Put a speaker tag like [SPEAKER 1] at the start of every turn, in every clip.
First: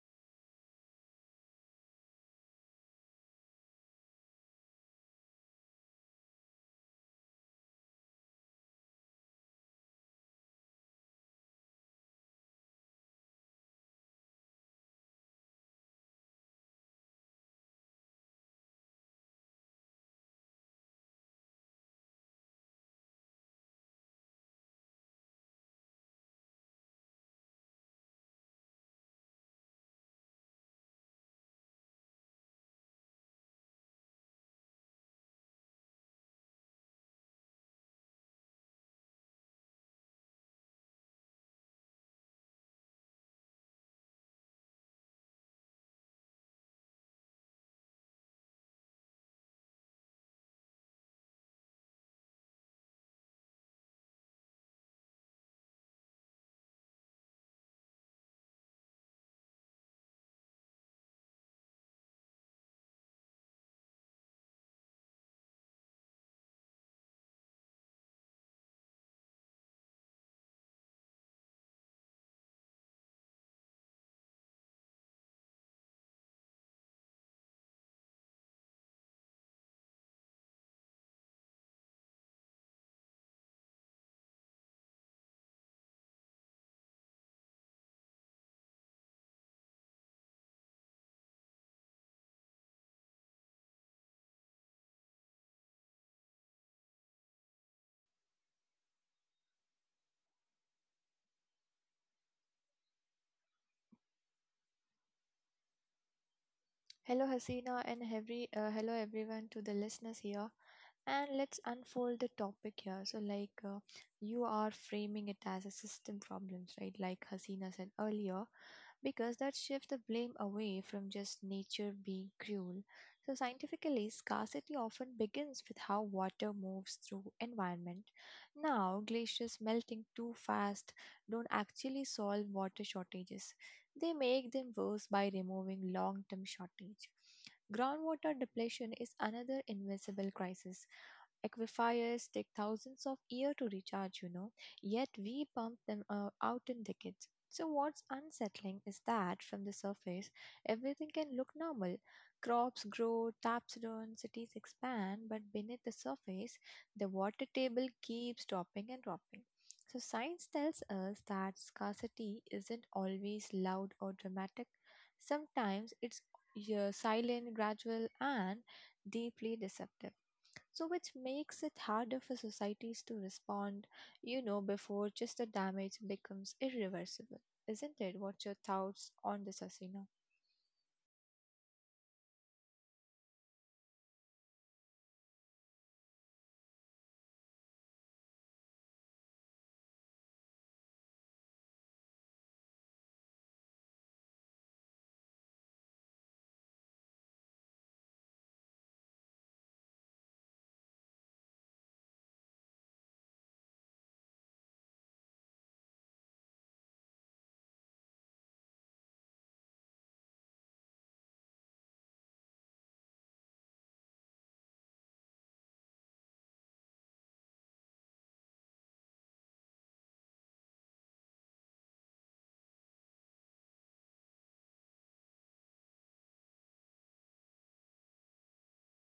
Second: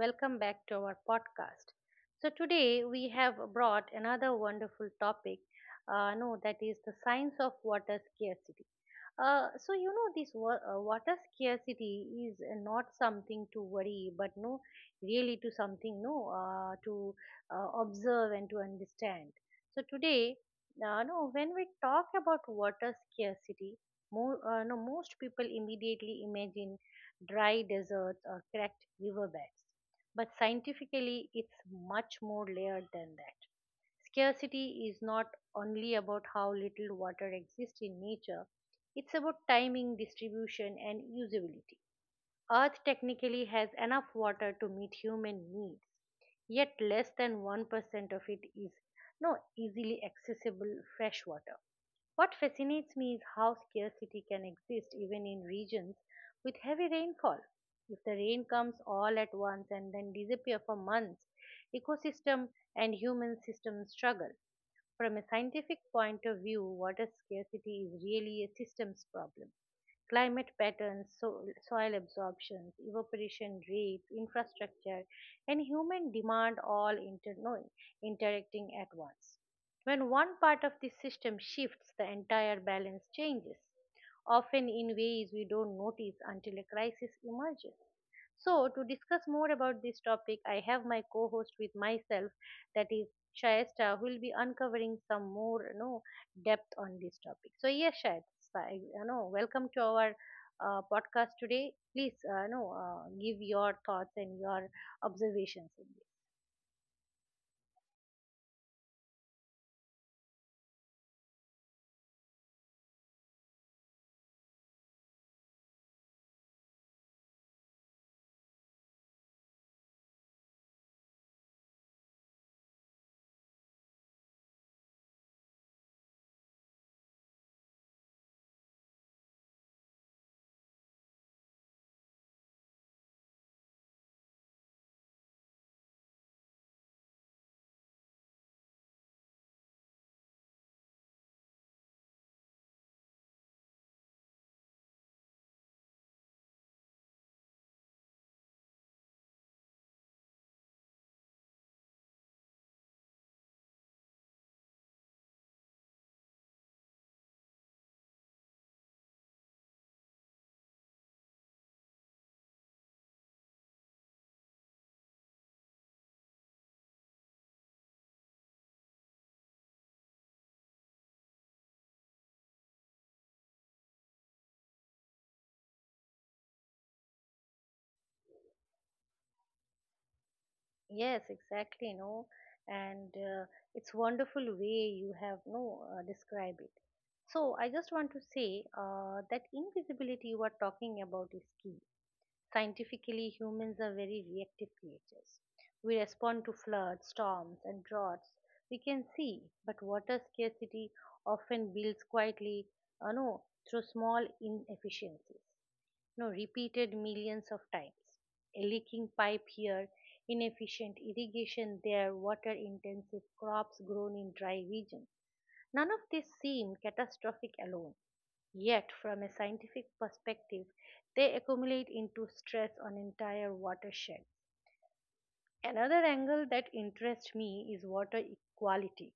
[SPEAKER 1] welcome back to our podcast. Today we have brought another wonderful topic. No, That is the science of water scarcity. So you know this water scarcity is not something to worry, but really to something no, to observe and to understand. So today, no, when we talk about water scarcity, more, no, most people immediately imagine dry deserts or cracked riverbeds, but scientifically, it's much more layered than that. Scarcity is not only about how little water exists in nature, it's about timing, distribution, and usability. Earth technically has enough water to meet human needs, yet less than 1% of it is no easily accessible fresh water. What fascinates me is how scarcity can exist even in regions with heavy rainfall. If the rain comes all at once and then disappears for months, ecosystem and human systems struggle. From a scientific point of view, water scarcity is really a systems problem. Climate patterns, soil absorptions, evaporation rates, infrastructure, and human demand all inter- no, interacting at once. When one part of the system shifts, the entire balance changes, often in ways we don't notice until a crisis emerges. So, to discuss more about this topic, I have my co host with myself, that is Shayesta, who will be uncovering some more depth on this topic. So, yes, Shayesta, welcome to our podcast today. Please give your thoughts and your observations in this.
[SPEAKER 2] Hello, Hasina, and every hello everyone to the listeners here. And let's unfold the topic here. So, you are framing it as a system problems, right? Like Hasina said earlier, because that shifts the blame away from just nature being cruel. So scientifically, scarcity often begins with how water moves through environment. Now, glaciers melting too fast don't actually solve water shortages. They make them worse by removing long-term shortage. Groundwater depletion is another invisible crisis. Aquifers take thousands of years to recharge, you know, yet we pump them out in decades. So, what's unsettling is that from the surface, everything can look normal. Crops grow, taps run, cities expand, but beneath the surface, the water table keeps dropping and dropping. So, science tells us that scarcity isn't always loud or dramatic. Sometimes it's silent, gradual, and deeply deceptive. So, which makes it harder for societies to respond, you know, before just the damage becomes irreversible. Isn't it? What's your thoughts on this, Asina?
[SPEAKER 1] Yes, exactly, no. And it's wonderful way you have no describe it. So I just want to say that invisibility you are talking about is key. Scientifically, humans are very reactive creatures. We respond to floods, storms, and droughts. We can see, but water scarcity often builds quietly, uh, no, through small inefficiencies no repeated millions of times, a leaking pipe here, inefficient irrigation there, water intensive crops grown in dry regions. None of these seem catastrophic alone, yet, from a scientific perspective, they accumulate into stress on entire watershed. Another angle that interests me is water equality.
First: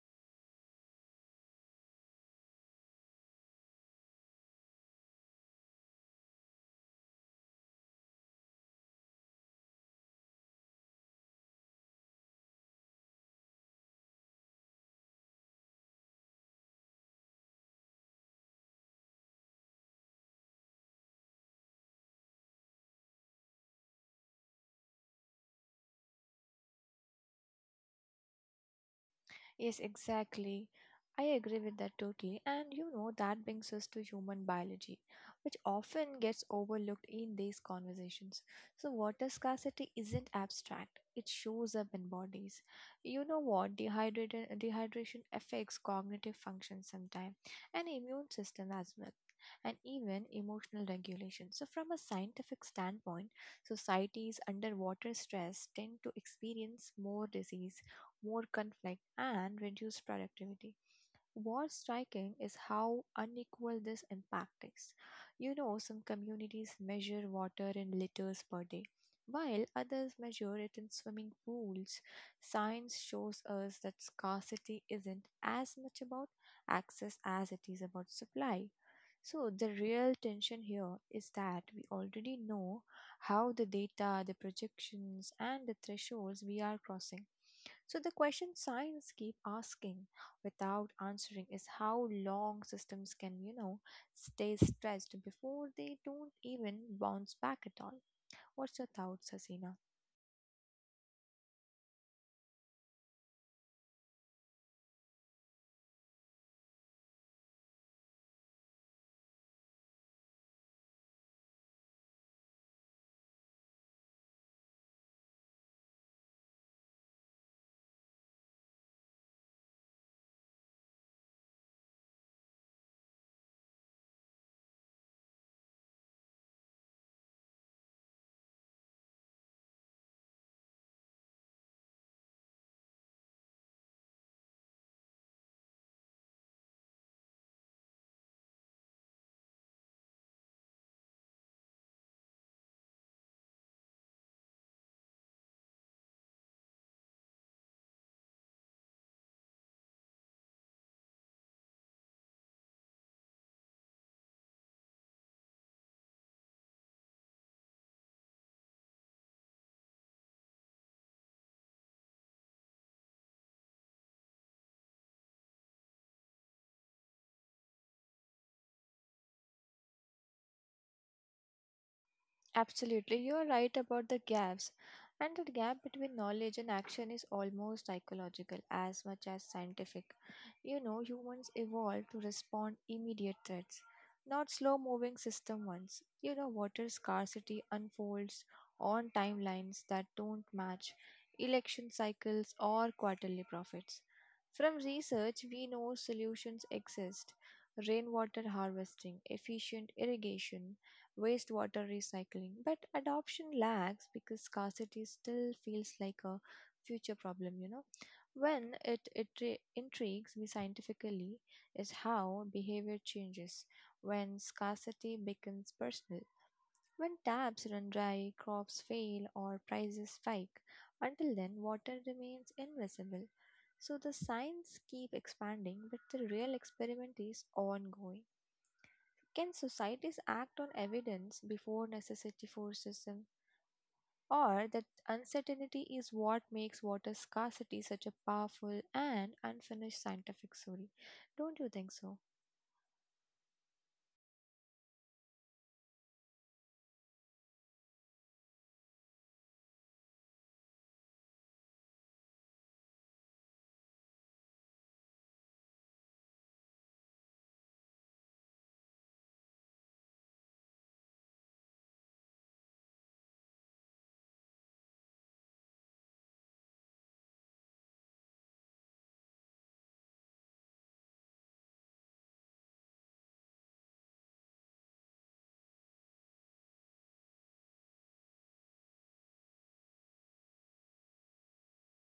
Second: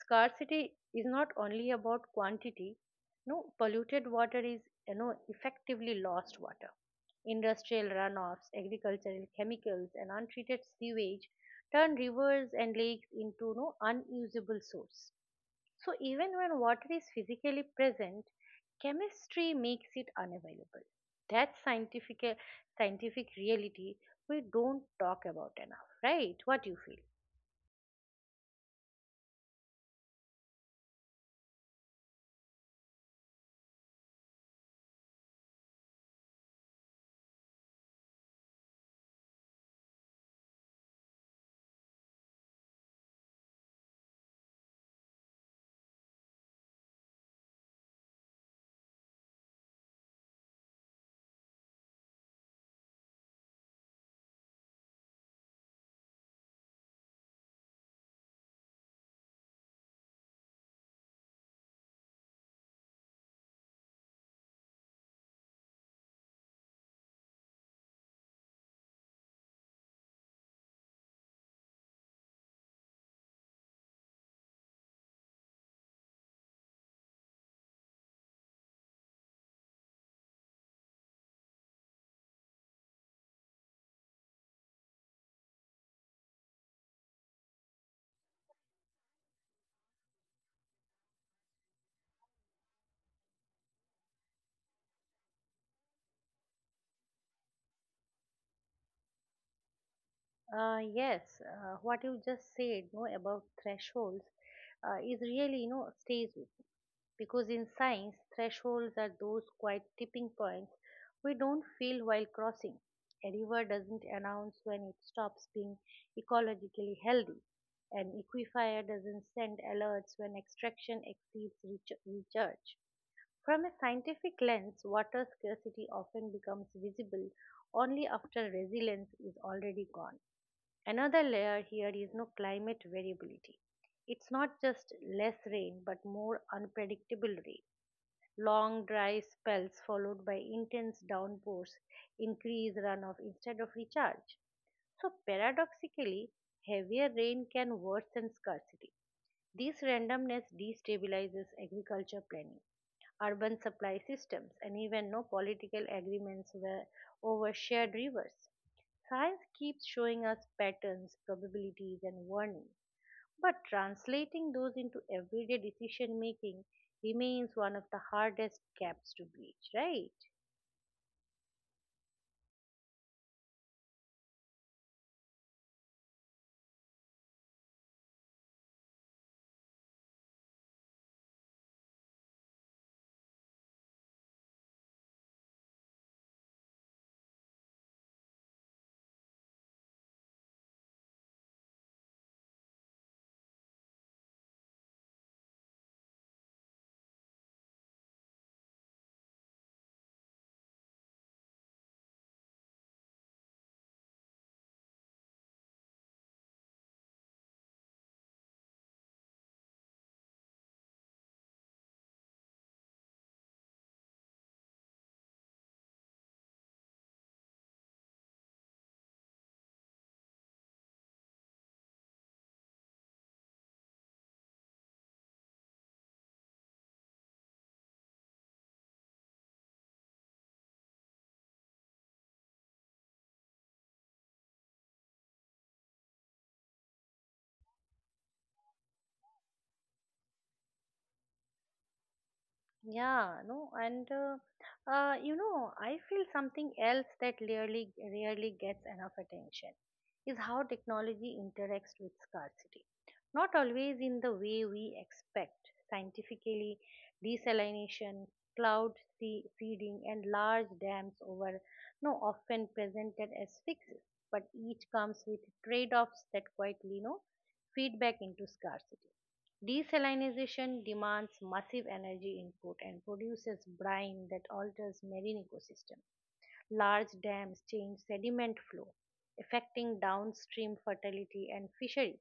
[SPEAKER 1] Scarcity is not only about quantity. No, Polluted water is, you know, effectively lost water. Industrial runoffs, agricultural chemicals, and untreated sewage turn rivers and lakes into no unusable source. So even when water is physically present, chemistry makes it unavailable. That's scientific reality we don't talk about enough, right? What you feel?
[SPEAKER 2] Yes, exactly. I agree with that totally. And you know, that brings us to human biology, which often gets overlooked in these conversations. So, water scarcity isn't abstract, it shows up in bodies. You know what? Dehydration affects cognitive function sometimes, and immune system as well. And even emotional regulation. So, from a scientific standpoint, societies under water stress tend to experience more disease more conflict, and reduced productivity. What's striking is how unequal this impact is. You know, some communities measure water in liters per day, while others measure it in swimming pools. Science shows us that scarcity isn't as much about access as it is about supply. So, the real tension here is that we already know how the data, the projections, and the thresholds we are crossing. So the question science keep asking without answering is how long systems can, you know, stay stressed before they don't even bounce back at all. What's your thoughts, Hasina?
[SPEAKER 1] Yes, what you just said, you know, about thresholds, is really you know stays. Because in science, thresholds are those quiet tipping points we don't feel while crossing. A river doesn't announce when it stops being ecologically healthy. An aquifer doesn't send alerts when extraction exceeds recharge. From a scientific lens, water scarcity often becomes visible only after resilience is already gone. Another layer here is climate variability. It's not just less rain, but more unpredictable rain. Long dry spells followed by intense downpours increase runoff instead of recharge. So paradoxically, heavier rain can worsen scarcity. This randomness destabilizes agriculture planning, urban supply systems, and even no political agreements were over shared rivers. Science keeps showing us patterns, probabilities, and warnings, but translating those into everyday decision making remains one of the hardest gaps to bridge, right?
[SPEAKER 2] Absolutely, you are right about the gaps. And the gap between knowledge and action is almost psychological as much as scientific. You know, humans evolved to respond immediate threats, not slow-moving system ones. You know, water scarcity unfolds on timelines that don't match election cycles or quarterly profits. From research, we know solutions exist. Rainwater harvesting, efficient irrigation, wastewater recycling, but adoption lags because scarcity still feels like a future problem, you know. When it re- Intrigues me scientifically is how behavior changes when scarcity becomes personal. When taps run dry, crops fail, or prices spike, until then, water remains invisible. So the science keep expanding, but the real experiment is ongoing. Can societies act on evidence before necessity forces them? Or that uncertainty is what makes water scarcity such a powerful and unfinished scientific story? Don't you think so?
[SPEAKER 1] Yeah, no, and you know, I feel something else that rarely gets enough attention is how technology interacts with scarcity. Not always in the way we expect. Scientifically, desalination, cloud seeding, and large dams over no often presented as fixes, but each comes with trade-offs that quietly no feedback into scarcity. Desalinization demands massive energy input and produces brine that alters marine ecosystem. Large dams change sediment flow, affecting downstream fertility and fisheries.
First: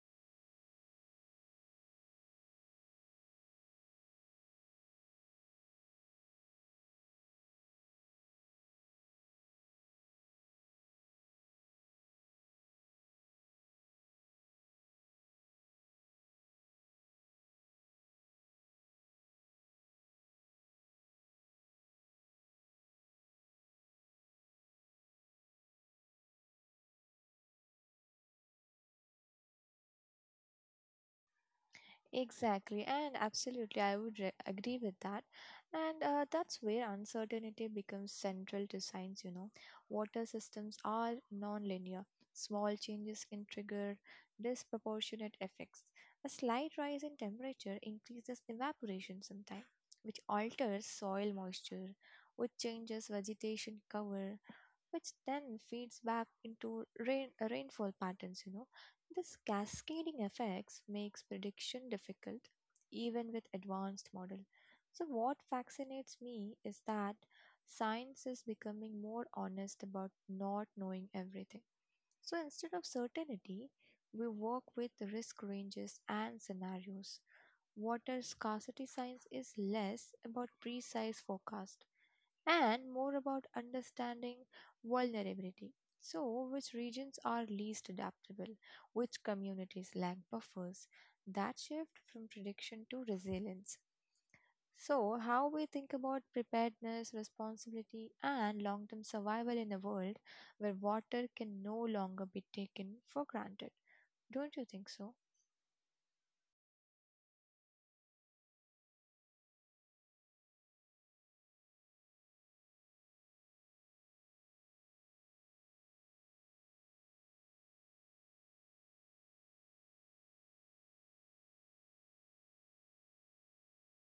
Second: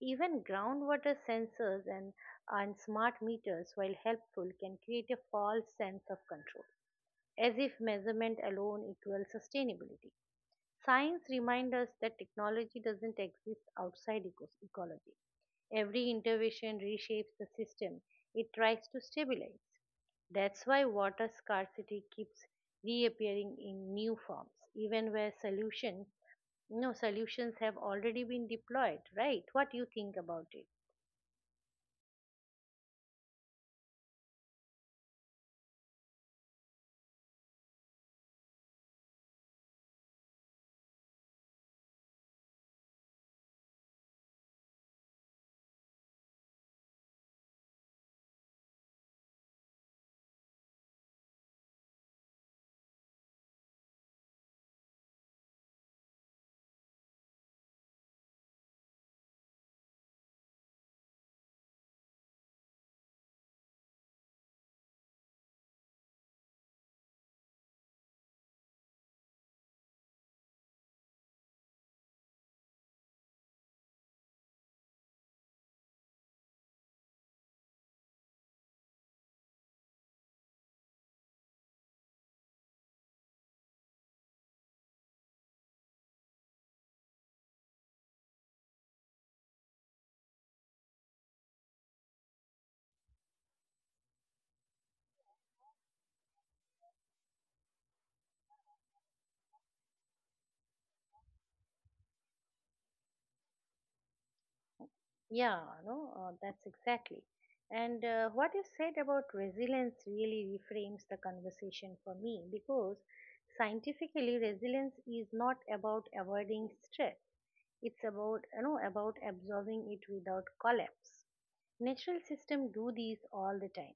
[SPEAKER 1] Even groundwater sensors and smart meters, while helpful, can create a false sense of control, as if measurement alone equals sustainability. Science reminds us that technology doesn't exist outside ecology. Every intervention reshapes the system it tries to stabilize. That's why water scarcity keeps reappearing in new forms, even where solutions, no solutions have already been deployed. Right? What do you think about it?
[SPEAKER 2] Exactly, and absolutely, agree with that. And that's where uncertainty becomes central to science, you know. Water systems are nonlinear. Small changes can trigger disproportionate effects. A slight rise in temperature increases evaporation sometime, which alters soil moisture, which changes vegetation cover, which then feeds back into rainfall patterns, you know. This cascading effects makes prediction difficult even with advanced model. So what fascinates me is that science is becoming more honest about not knowing everything. So instead of certainty, we work with risk ranges and scenarios. Water scarcity science is less about precise forecast and more about understanding vulnerability. So, which regions are least adaptable, which communities lack buffers, that shift from prediction to resilience. So, how we think about preparedness, responsibility, and long term survival in a world where water can no longer be taken for granted. Don't you think so?
[SPEAKER 1] Yeah, no, that's exactly. And what you said about resilience really reframes the conversation for me, because scientifically, resilience is not about avoiding stress, it's about, you know, about absorbing it without collapse. Natural systems do these all the time.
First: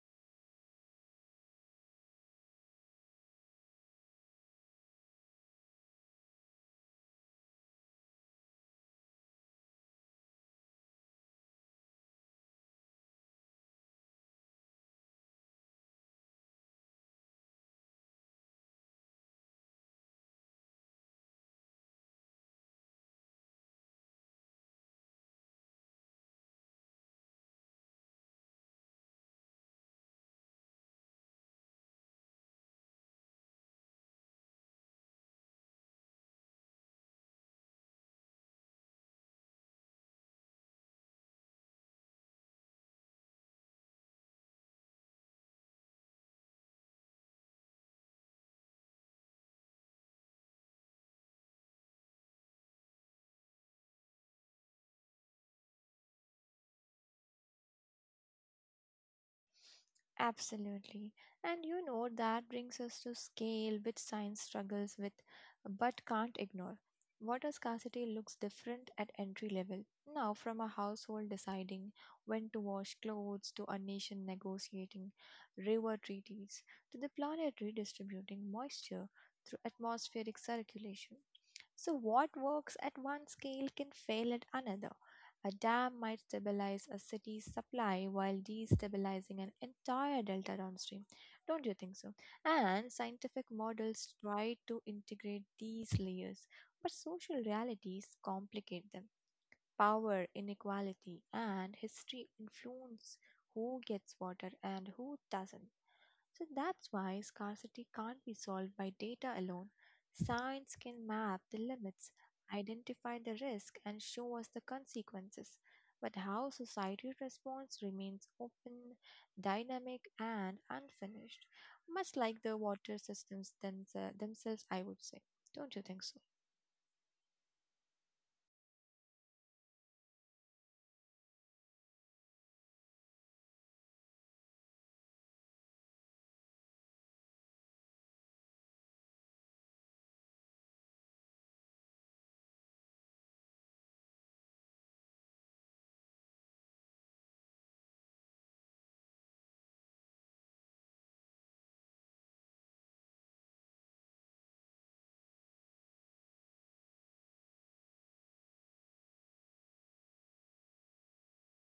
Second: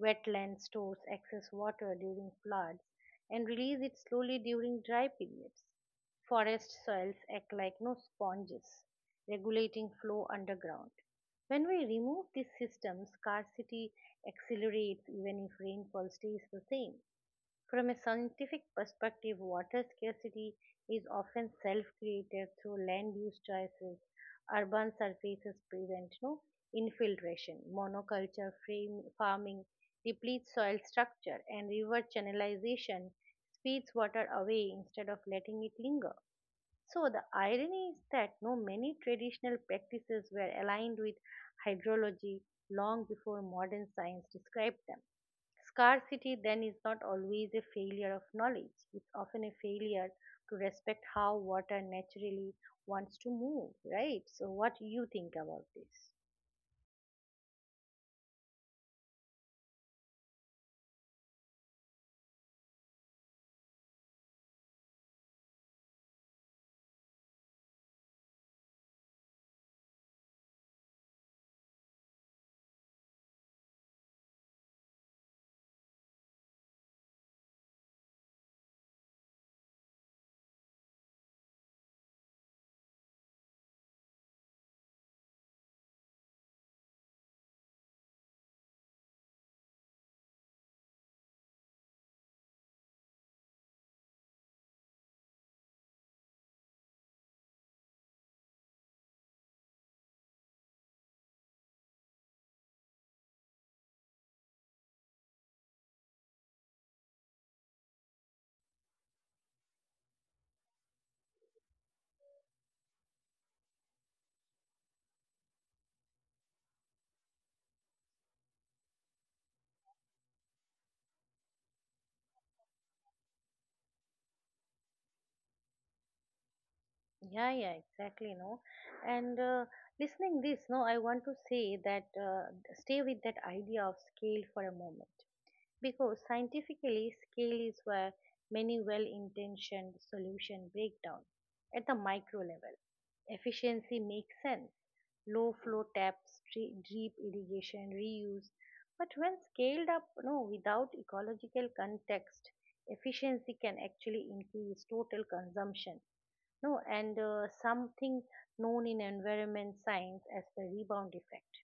[SPEAKER 1] Wetland stores excess water during floods and release it slowly during dry periods. Forest soils act like no sponges, regulating flow underground. When we remove these systems, scarcity accelerates even if rainfall stays the same. From a scientific perspective, water scarcity is often self-created through land use choices. Urban surfaces prevent no infiltration. Farming depletes soil structure, and river channelization speeds water away instead of letting it linger. So the irony is that no many traditional practices were aligned with hydrology long before modern science described them. Scarcity then is not always a failure of knowledge, it's often a failure to respect how water naturally wants to move, right? So what you think about this?
[SPEAKER 2] Absolutely. And you know, that brings us to scale, which science struggles with but can't ignore. Water scarcity looks different at entry level. Now, from a household deciding when to wash clothes, to a nation negotiating river treaties, to the planet redistributing moisture through atmospheric circulation. So, what works at one scale can fail at another. A dam might stabilize a city's supply while destabilizing an entire delta downstream. Don't you think so? And scientific models try to integrate these layers, but social realities complicate them. Power, inequality, and history influence who gets water and who doesn't. So that's why scarcity can't be solved by data alone. Science can map the limits, identify the risk, and show us the consequences. But how society responds remains open, dynamic, and unfinished, much like the water systems themselves, I would say. Don't you think so?
[SPEAKER 1] Yeah, yeah, exactly, And listening this, no, I want to say that stay with that idea of scale for a moment. Because scientifically, scale is where many well intentioned solutions break down at the micro level. Efficiency makes sense, low flow taps, drip irrigation, reuse. But when scaled up, without ecological context, efficiency can actually increase total consumption. No, and something known in environment science as the rebound effect.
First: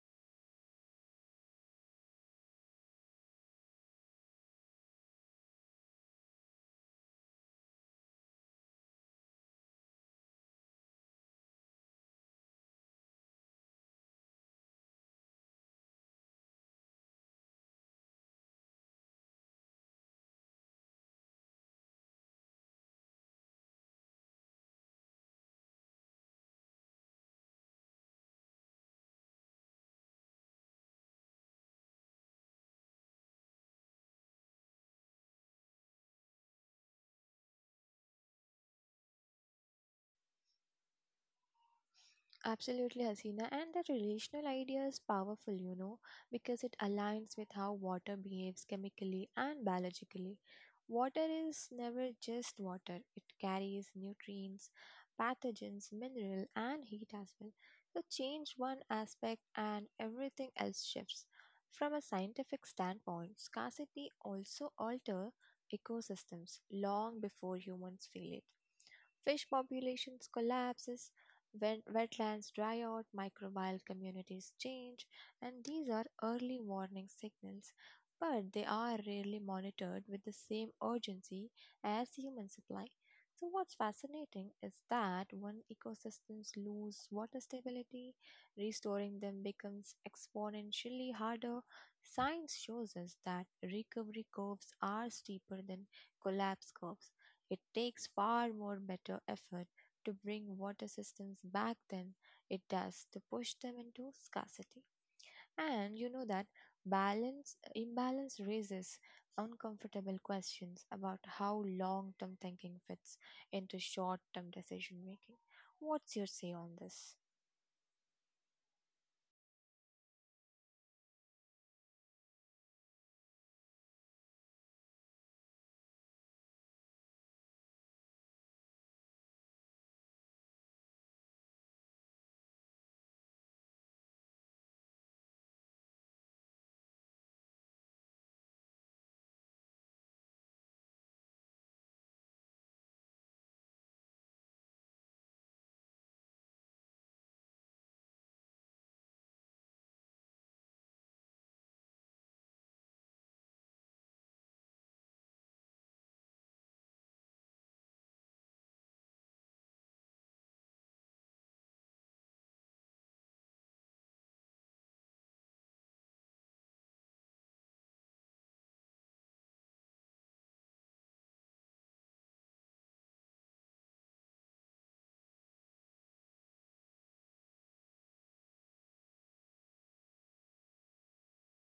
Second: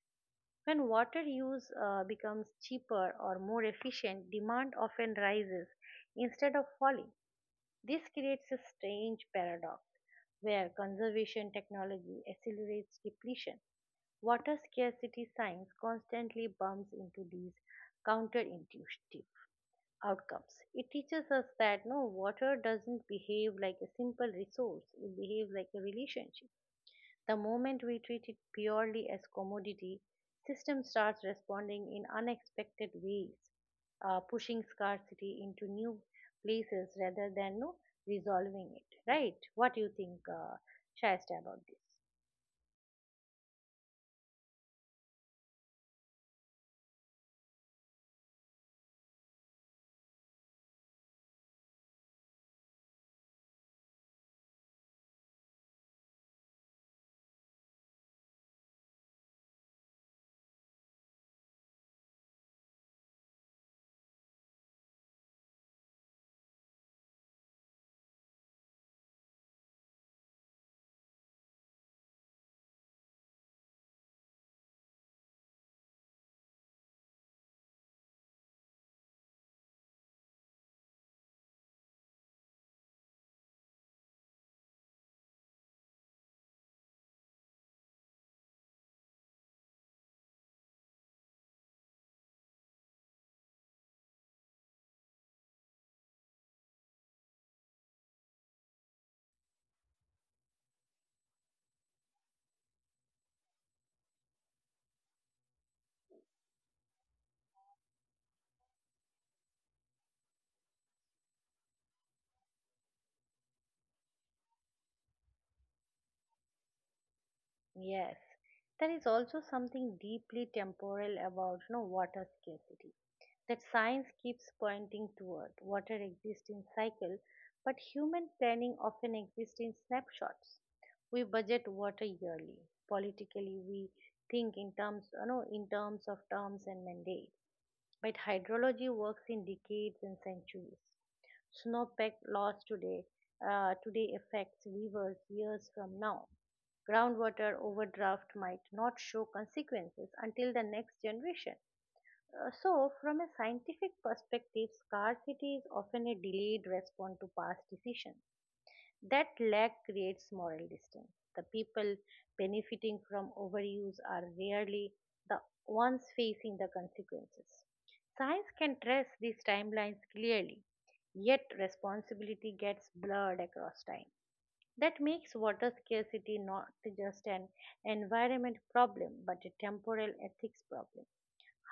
[SPEAKER 1] When water use becomes cheaper or more efficient, demand often rises instead of falling. This creates a strange paradox where conservation technology accelerates depletion. Water scarcity science constantly bumps into these counterintuitive outcomes. It teaches us that water doesn't behave like a simple resource, it behaves like a relationship. The moment we treat it purely as commodity, system starts responding in unexpected ways, pushing scarcity into new places rather than no, resolving it. Right? What do you think, Shasta, about this?
[SPEAKER 2] Absolutely, Hasina. And that relational idea is powerful, you know, because it aligns with how water behaves chemically and biologically. Water is never just water, it carries nutrients, pathogens, mineral, and heat as well. So, change one aspect and everything else shifts. From a scientific standpoint, scarcity also alters ecosystems long before humans feel it. Fish populations collapses, wetlands dry out, microbial communities change, and these are early warning signals, but they are rarely monitored with the same urgency as human supply. So what's fascinating is that when ecosystems lose water stability, restoring them becomes exponentially harder. Science shows us that recovery curves are steeper than collapse curves. It takes far more better effort to bring water systems back than it does to push them into scarcity. And you know that balance imbalance raises uncomfortable questions about how long-term thinking fits into short-term decision making. What's your say on this?
[SPEAKER 1] Yes, there is also something deeply temporal about no water scarcity that science keeps pointing toward. Water exists in cycle, but human planning often exists in snapshots. We budget water yearly. Politically, we think in terms, in terms of terms and mandate. But hydrology works in decades and centuries. Snowpack loss today, affects rivers years from now. Groundwater overdraft might not show consequences until the next generation. So, from a scientific perspective, scarcity is often a delayed response to past decisions. That lag creates moral distance. The people benefiting from overuse are rarely the ones facing the consequences. Science can trace these timelines clearly, yet responsibility gets blurred across time. That makes water scarcity not just an environment problem but a temporal ethics problem,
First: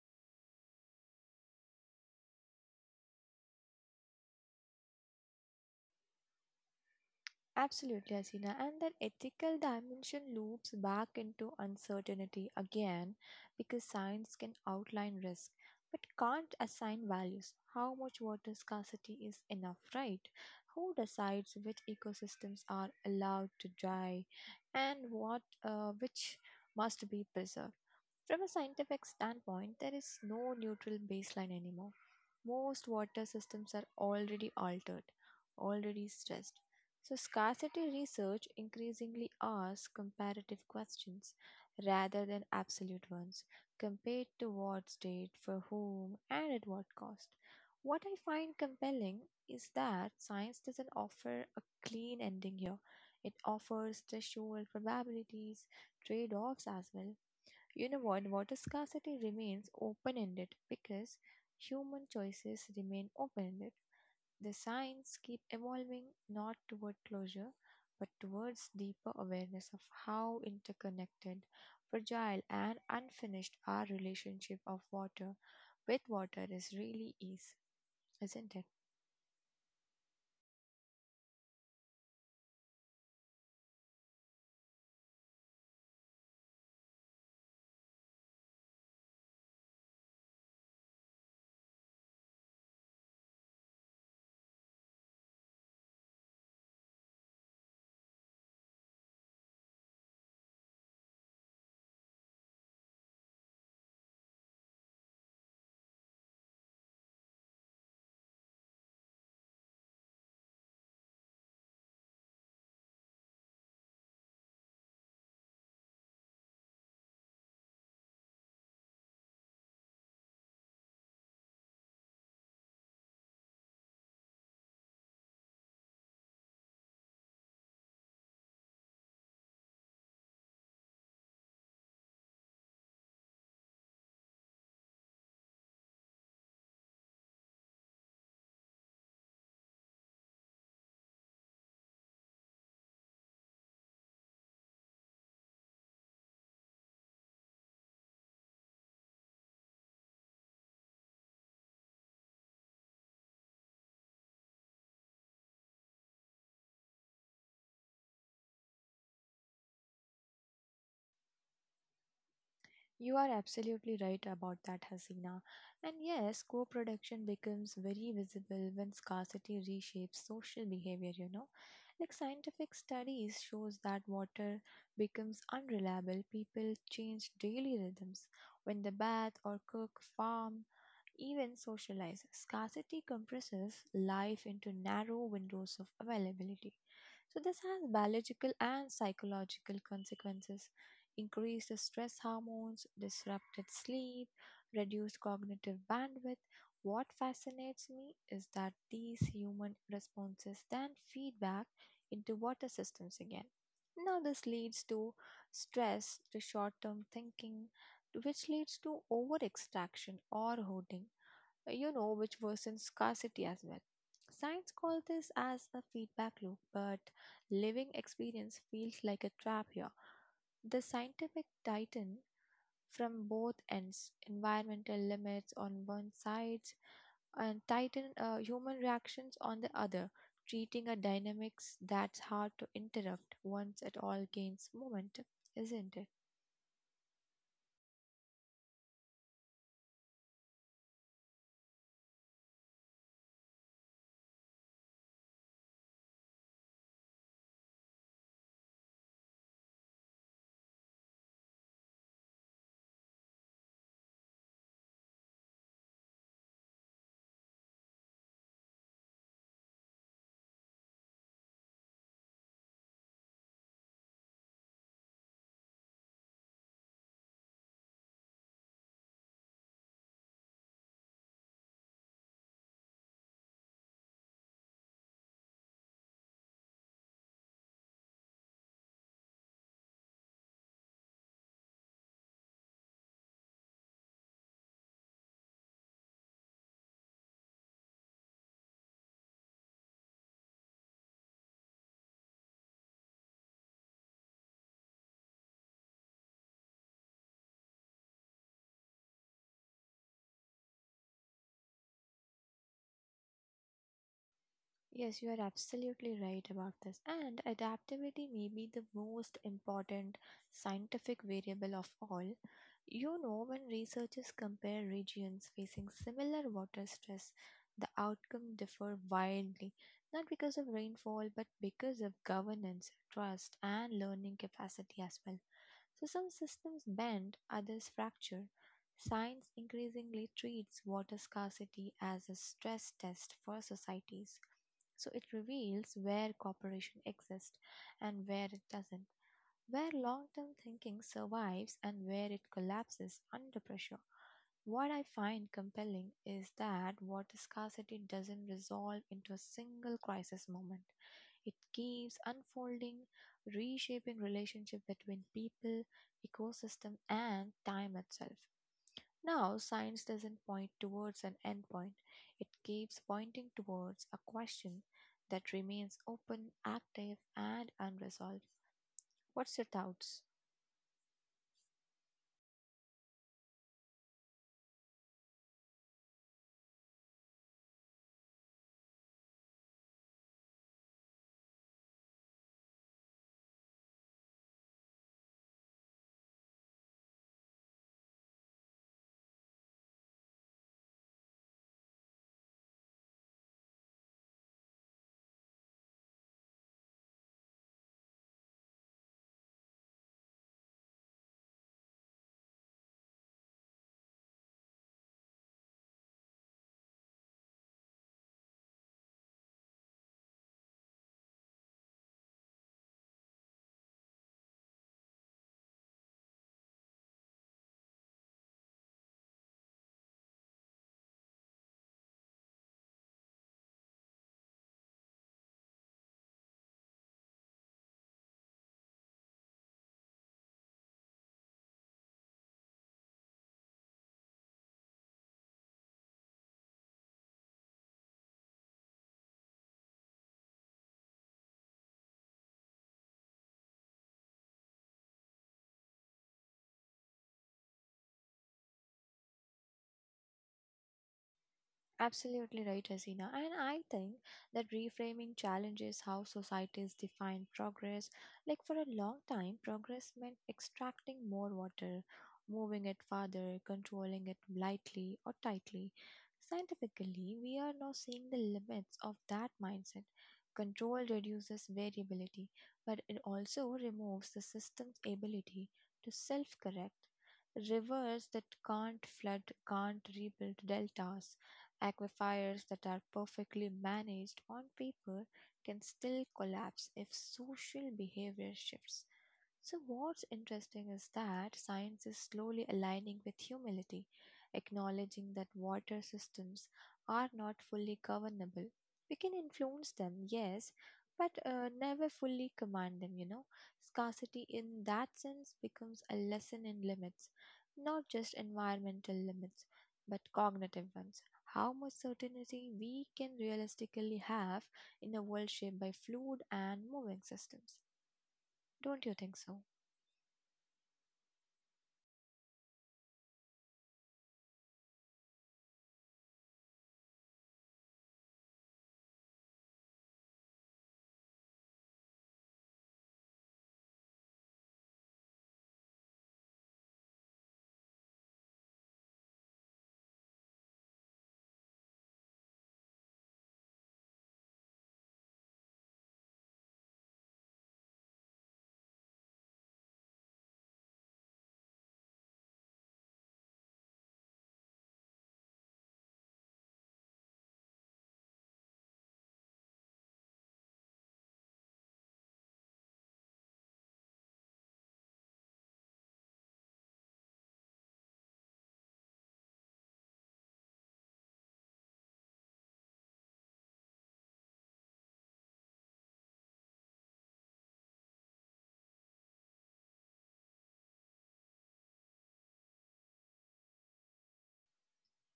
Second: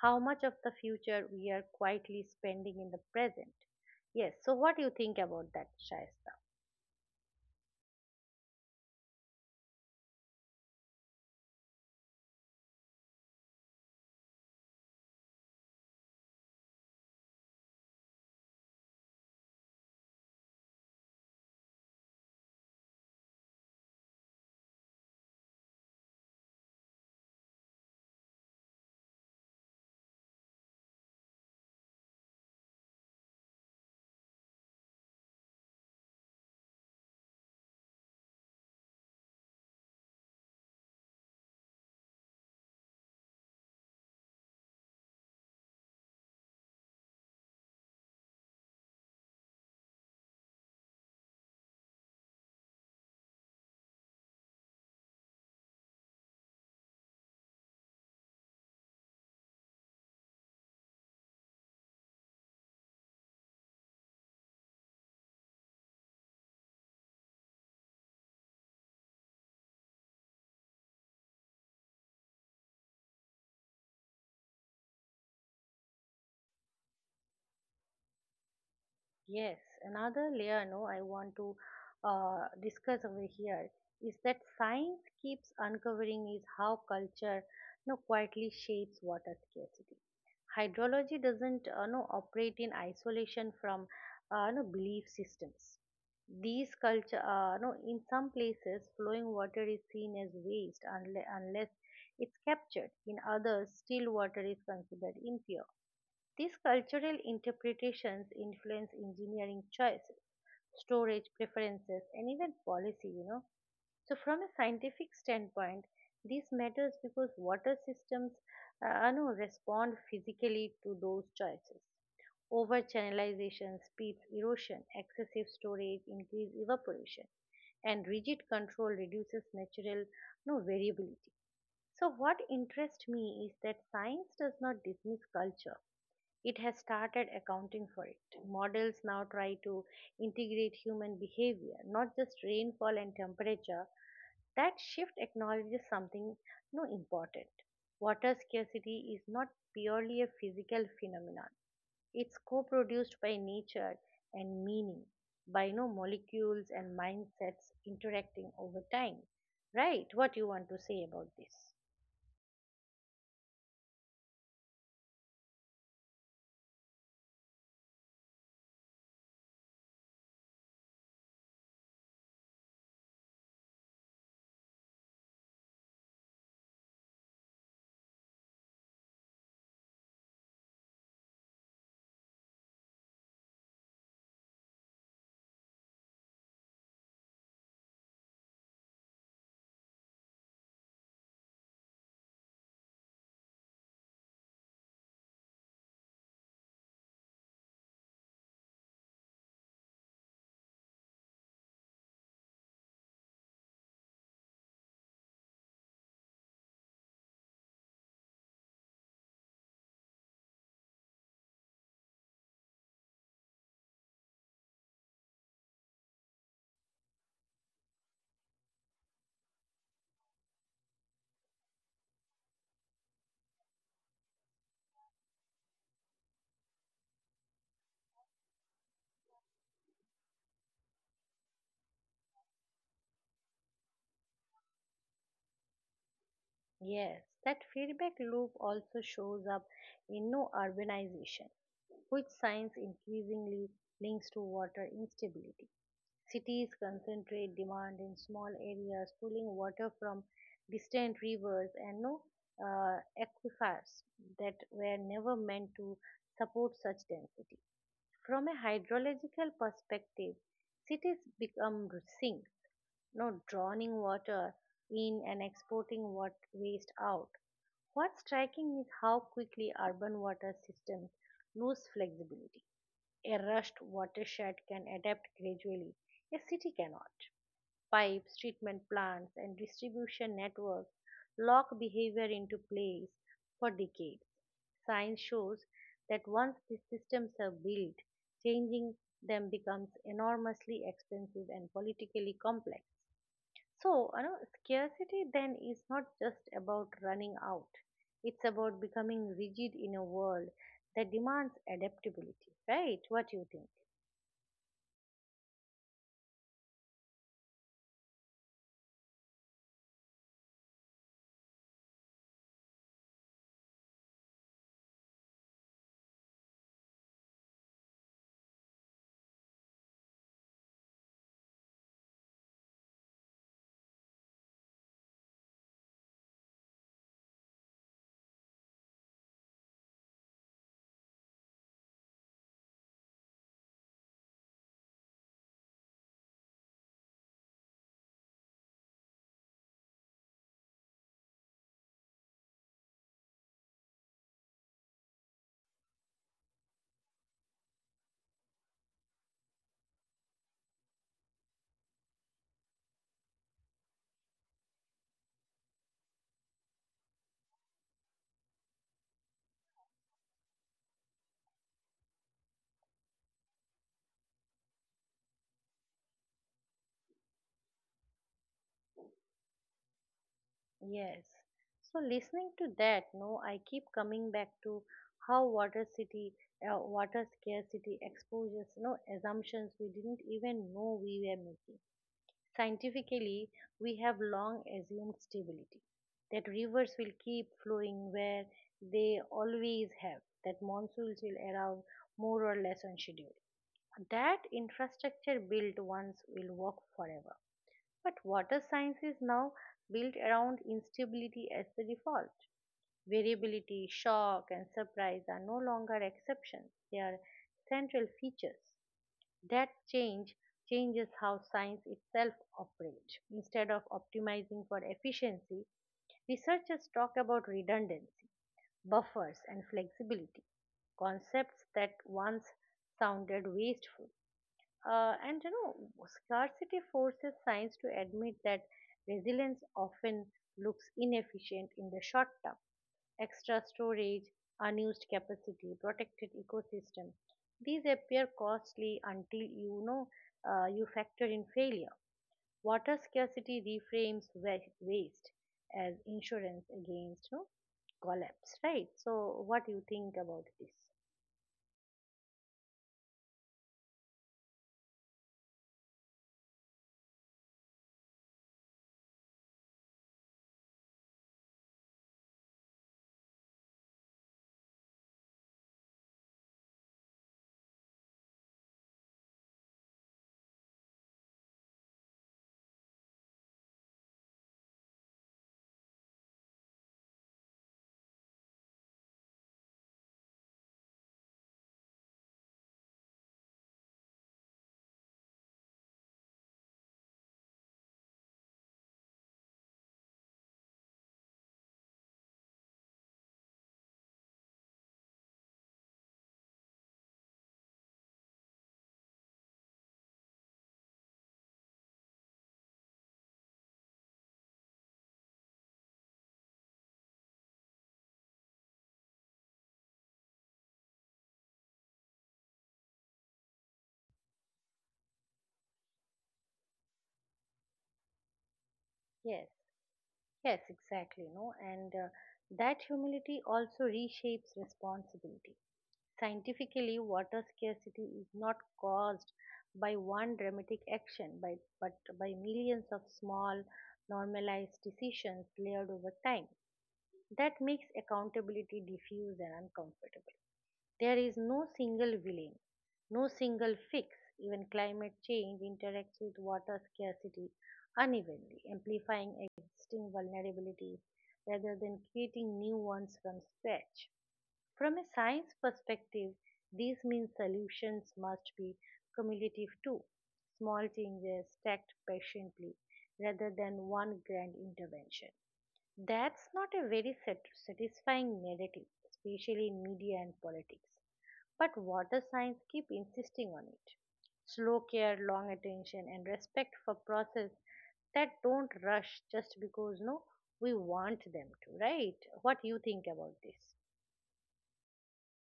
[SPEAKER 1] how much of the future we are quietly spending in the present. Yes, so what do you think about that, Shaista?
[SPEAKER 2] Absolutely, Asina. And that ethical dimension loops back into uncertainty again because science can outline risk but can't assign values. How much water scarcity is enough, right? Who decides which ecosystems are allowed to die and what which must be preserved? From a scientific standpoint, there is no neutral baseline anymore. Most water systems are already altered, already stressed. So, scarcity research increasingly asks comparative questions rather than absolute ones, compared to what state, for whom, and at what cost. What I find compelling is that science doesn't offer a clean ending here. It offers threshold probabilities, trade offs as well, you know what? Water scarcity remains open ended because human choices remain open ended. The science keep evolving not toward closure but towards deeper awareness of how interconnected, fragile and unfinished our relationship of water with water is really is, isn't it?
[SPEAKER 1] Yes, another layer no I want to discuss over here is that science keeps uncovering is how culture no quietly shapes water scarcity. Hydrology doesn't no, operate in isolation from no, belief systems. These culture no in some places flowing water is seen as waste unless it's captured, in others still water is considered impure. These cultural interpretations influence engineering choices, storage preferences, and even policy, you know. So, from a scientific standpoint, this matters because water systems, respond physically to those choices. Over channelization speeds erosion, excessive storage increases evaporation, and rigid control reduces natural, you know, variability. So, what interests me is that science does not dismiss culture. It has started accounting for it. Models now try to integrate human behavior, not just rainfall and temperature. That shift acknowledges something no important. Water scarcity is not purely a physical phenomenon. It's co-produced by nature and meaning, by no molecules and mindsets interacting over time. Right? What you want to say about this?
[SPEAKER 2] You are absolutely right about that, Hasina. And yes, co production becomes very visible when scarcity reshapes social behavior, you know. Like scientific studies shows that water becomes unreliable, people change daily rhythms. When they bath or cook, farm, even socialize. Scarcity compresses life into narrow windows of availability. So, this has biological and psychological consequences: increased stress hormones, disrupted sleep, reduced cognitive bandwidth. What fascinates me is that these human responses then feed back into water systems again. Now, this leads to stress, to short term thinking, which leads to over extraction or hoarding, you know, which worsens scarcity as well. Science calls this as a feedback loop, but living experience feels like a trap here. The scientific tighten from both ends, environmental limits on one side and tighten human reactions on the other, treating a dynamics that's hard to interrupt once it all gains momentum, isn't it?
[SPEAKER 1] Yes, that feedback loop also shows up in no urbanization, which science increasingly links to water instability. Cities concentrate demand in small areas, pulling water from distant rivers and aquifers that were never meant to support such density. From a hydrological perspective, cities become sinks, not drowning water in and exporting what waste out. What's striking is how quickly urban water systems lose flexibility. A rushed watershed can adapt gradually, a city cannot. Pipes, treatment plants, and distribution networks lock behavior into place for decades. Science shows that once these systems are built, changing them becomes enormously expensive and politically complex. So, you know, scarcity then is not just about running out. It's about becoming rigid in a world that demands adaptability, right? What do you think?
[SPEAKER 2] Yes, you are absolutely right about this. And adaptability may be the most important scientific variable of all. You know, when researchers compare regions facing similar water stress, the outcome differ wildly, not because of rainfall, but because of governance, trust, and learning capacity as well. So some systems bend, others fracture. Science increasingly treats water scarcity as a stress test for societies. So it reveals where cooperation exists and where it doesn't, where long term thinking survives and where it collapses under pressure. What I find compelling is that water scarcity doesn't resolve into a single crisis moment. It keeps unfolding, reshaping relationship between people, ecosystem and time itself. Now, science doesn't point towards an endpoint. It keeps pointing towards a question that remains open, active and unresolved. What's your thoughts?
[SPEAKER 1] Yes. So, listening to that, no, I keep coming back to how water scarcity exposes, assumptions we didn't even know we were making. Scientifically, we have long assumed stability, that rivers will keep flowing where they always have, that monsoons will arrive more or less on schedule. That infrastructure built once will work forever. But water science is now built around instability as the default. Variability, shock, and surprise are no longer exceptions, they are central features. That change changes how science itself operates. Instead of optimizing for efficiency, researchers talk about redundancy, buffers, and flexibility, concepts that once sounded wasteful. Uh, and you know, Scarcity forces science to admit that resilience often looks inefficient in the short term, extra storage, unused capacity, protected ecosystem. These appear costly until you factor in failure. Water scarcity reframes waste as insurance against no collapse, right? So, what do you think about this?
[SPEAKER 2] Absolutely right, Hasina. And I think that reframing challenges how societies define progress. Like for a long time, progress meant extracting more water, moving it farther, controlling it lightly or tightly. Scientifically, we are now seeing the limits of that mindset. Control reduces variability, but it also removes the system's ability to self correct. Rivers that can't flood can't rebuild deltas. Aquifers that are perfectly managed on paper can still collapse if social behavior shifts. So, what's interesting is that science is slowly aligning with humility, acknowledging that water systems are not fully governable. We can influence them, yes, but never fully command them, you know. Scarcity in that sense becomes a lesson in limits, not just environmental limits, but cognitive ones, how much certainty we can realistically have in a world shaped by fluid and moving systems. Don't you think
[SPEAKER 1] Yes,
[SPEAKER 2] so?
[SPEAKER 1] yes, exactly. No, and That humility also reshapes responsibility. Scientifically, water scarcity is not caused by one dramatic action, but by millions of small, normalized decisions layered over time. That makes accountability diffuse and uncomfortable. There is no single villain, no single fix. Even climate change interacts with water scarcity unevenly, amplifying existing vulnerabilities rather than creating new ones from scratch. From a science perspective, these mean solutions must be cumulative too. Small changes stacked patiently rather than one grand intervention. That's not a very satisfying narrative, especially in media and politics. But water science keep insisting on it. Slow care, long attention, and respect for process that don't rush just because no we want them to, right? What you think about this?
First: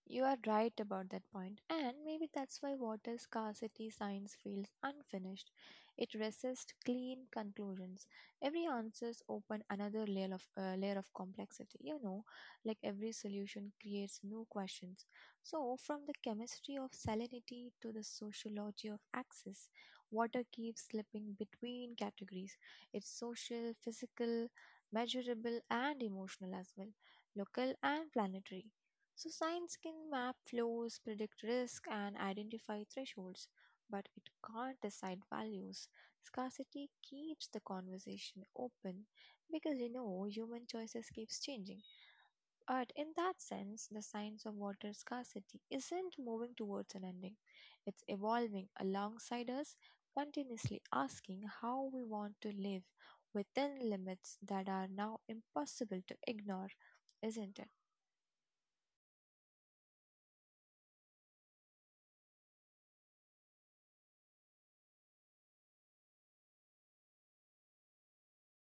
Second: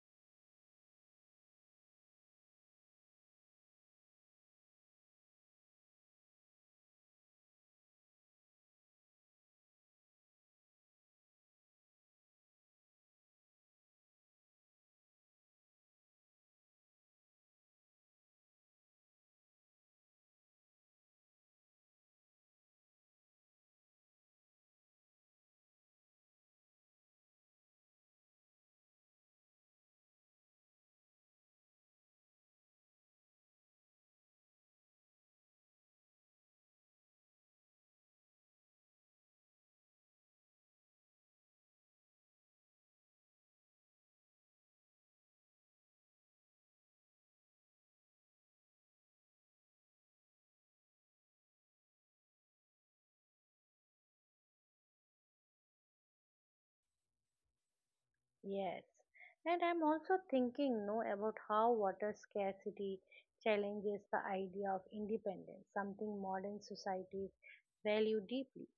[SPEAKER 2] You are right about that point, and maybe that's why water scarcity science feels unfinished. It resists clean conclusions. Every answers open another layer of complexity. Like every solution creates new questions. So, from the chemistry of salinity to the sociology of access, water keeps slipping between categories. It's social, physical, measurable, and emotional as well, local and planetary. So, science can map flows, predict risk, and identify thresholds, but it can't decide values. Scarcity keeps the conversation open because human choices keeps changing. But in that sense, the science of water scarcity isn't moving towards an ending. It's evolving alongside us, continuously asking how we want to live within limits that are now impossible to ignore, isn't it?
[SPEAKER 1] Yes, and I'm also thinking, no, about how water scarcity challenges the idea of independence, something modern societies value deeply.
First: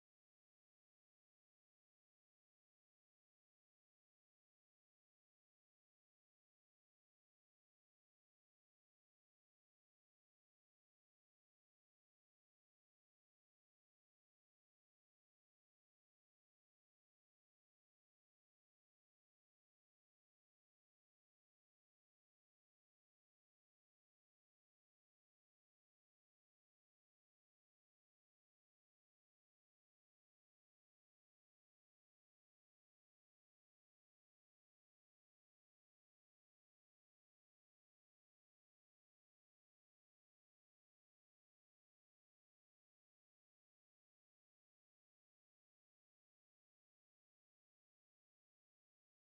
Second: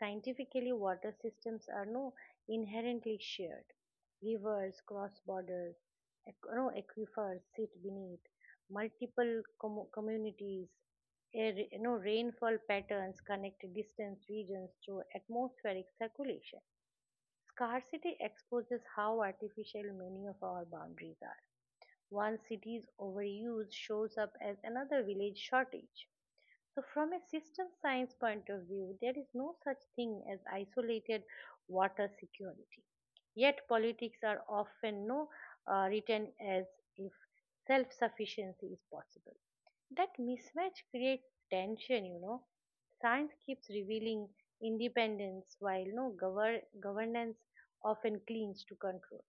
[SPEAKER 1] Scientifically, water systems are no inherently shared. Rivers cross borders, aqu- no, aquifers sit beneath multiple communities. Air, you know, rainfall patterns connect distant regions through atmospheric circulation. Scarcity exposes how artificial many of our boundaries are. One city's overuse shows up as another village shortage. So, from a system science point of view, there is no such thing as isolated water security. Yet, politics are often written as if self sufficiency is possible. That mismatch creates tension, you know. Science keeps revealing independence while no governance often clings to control.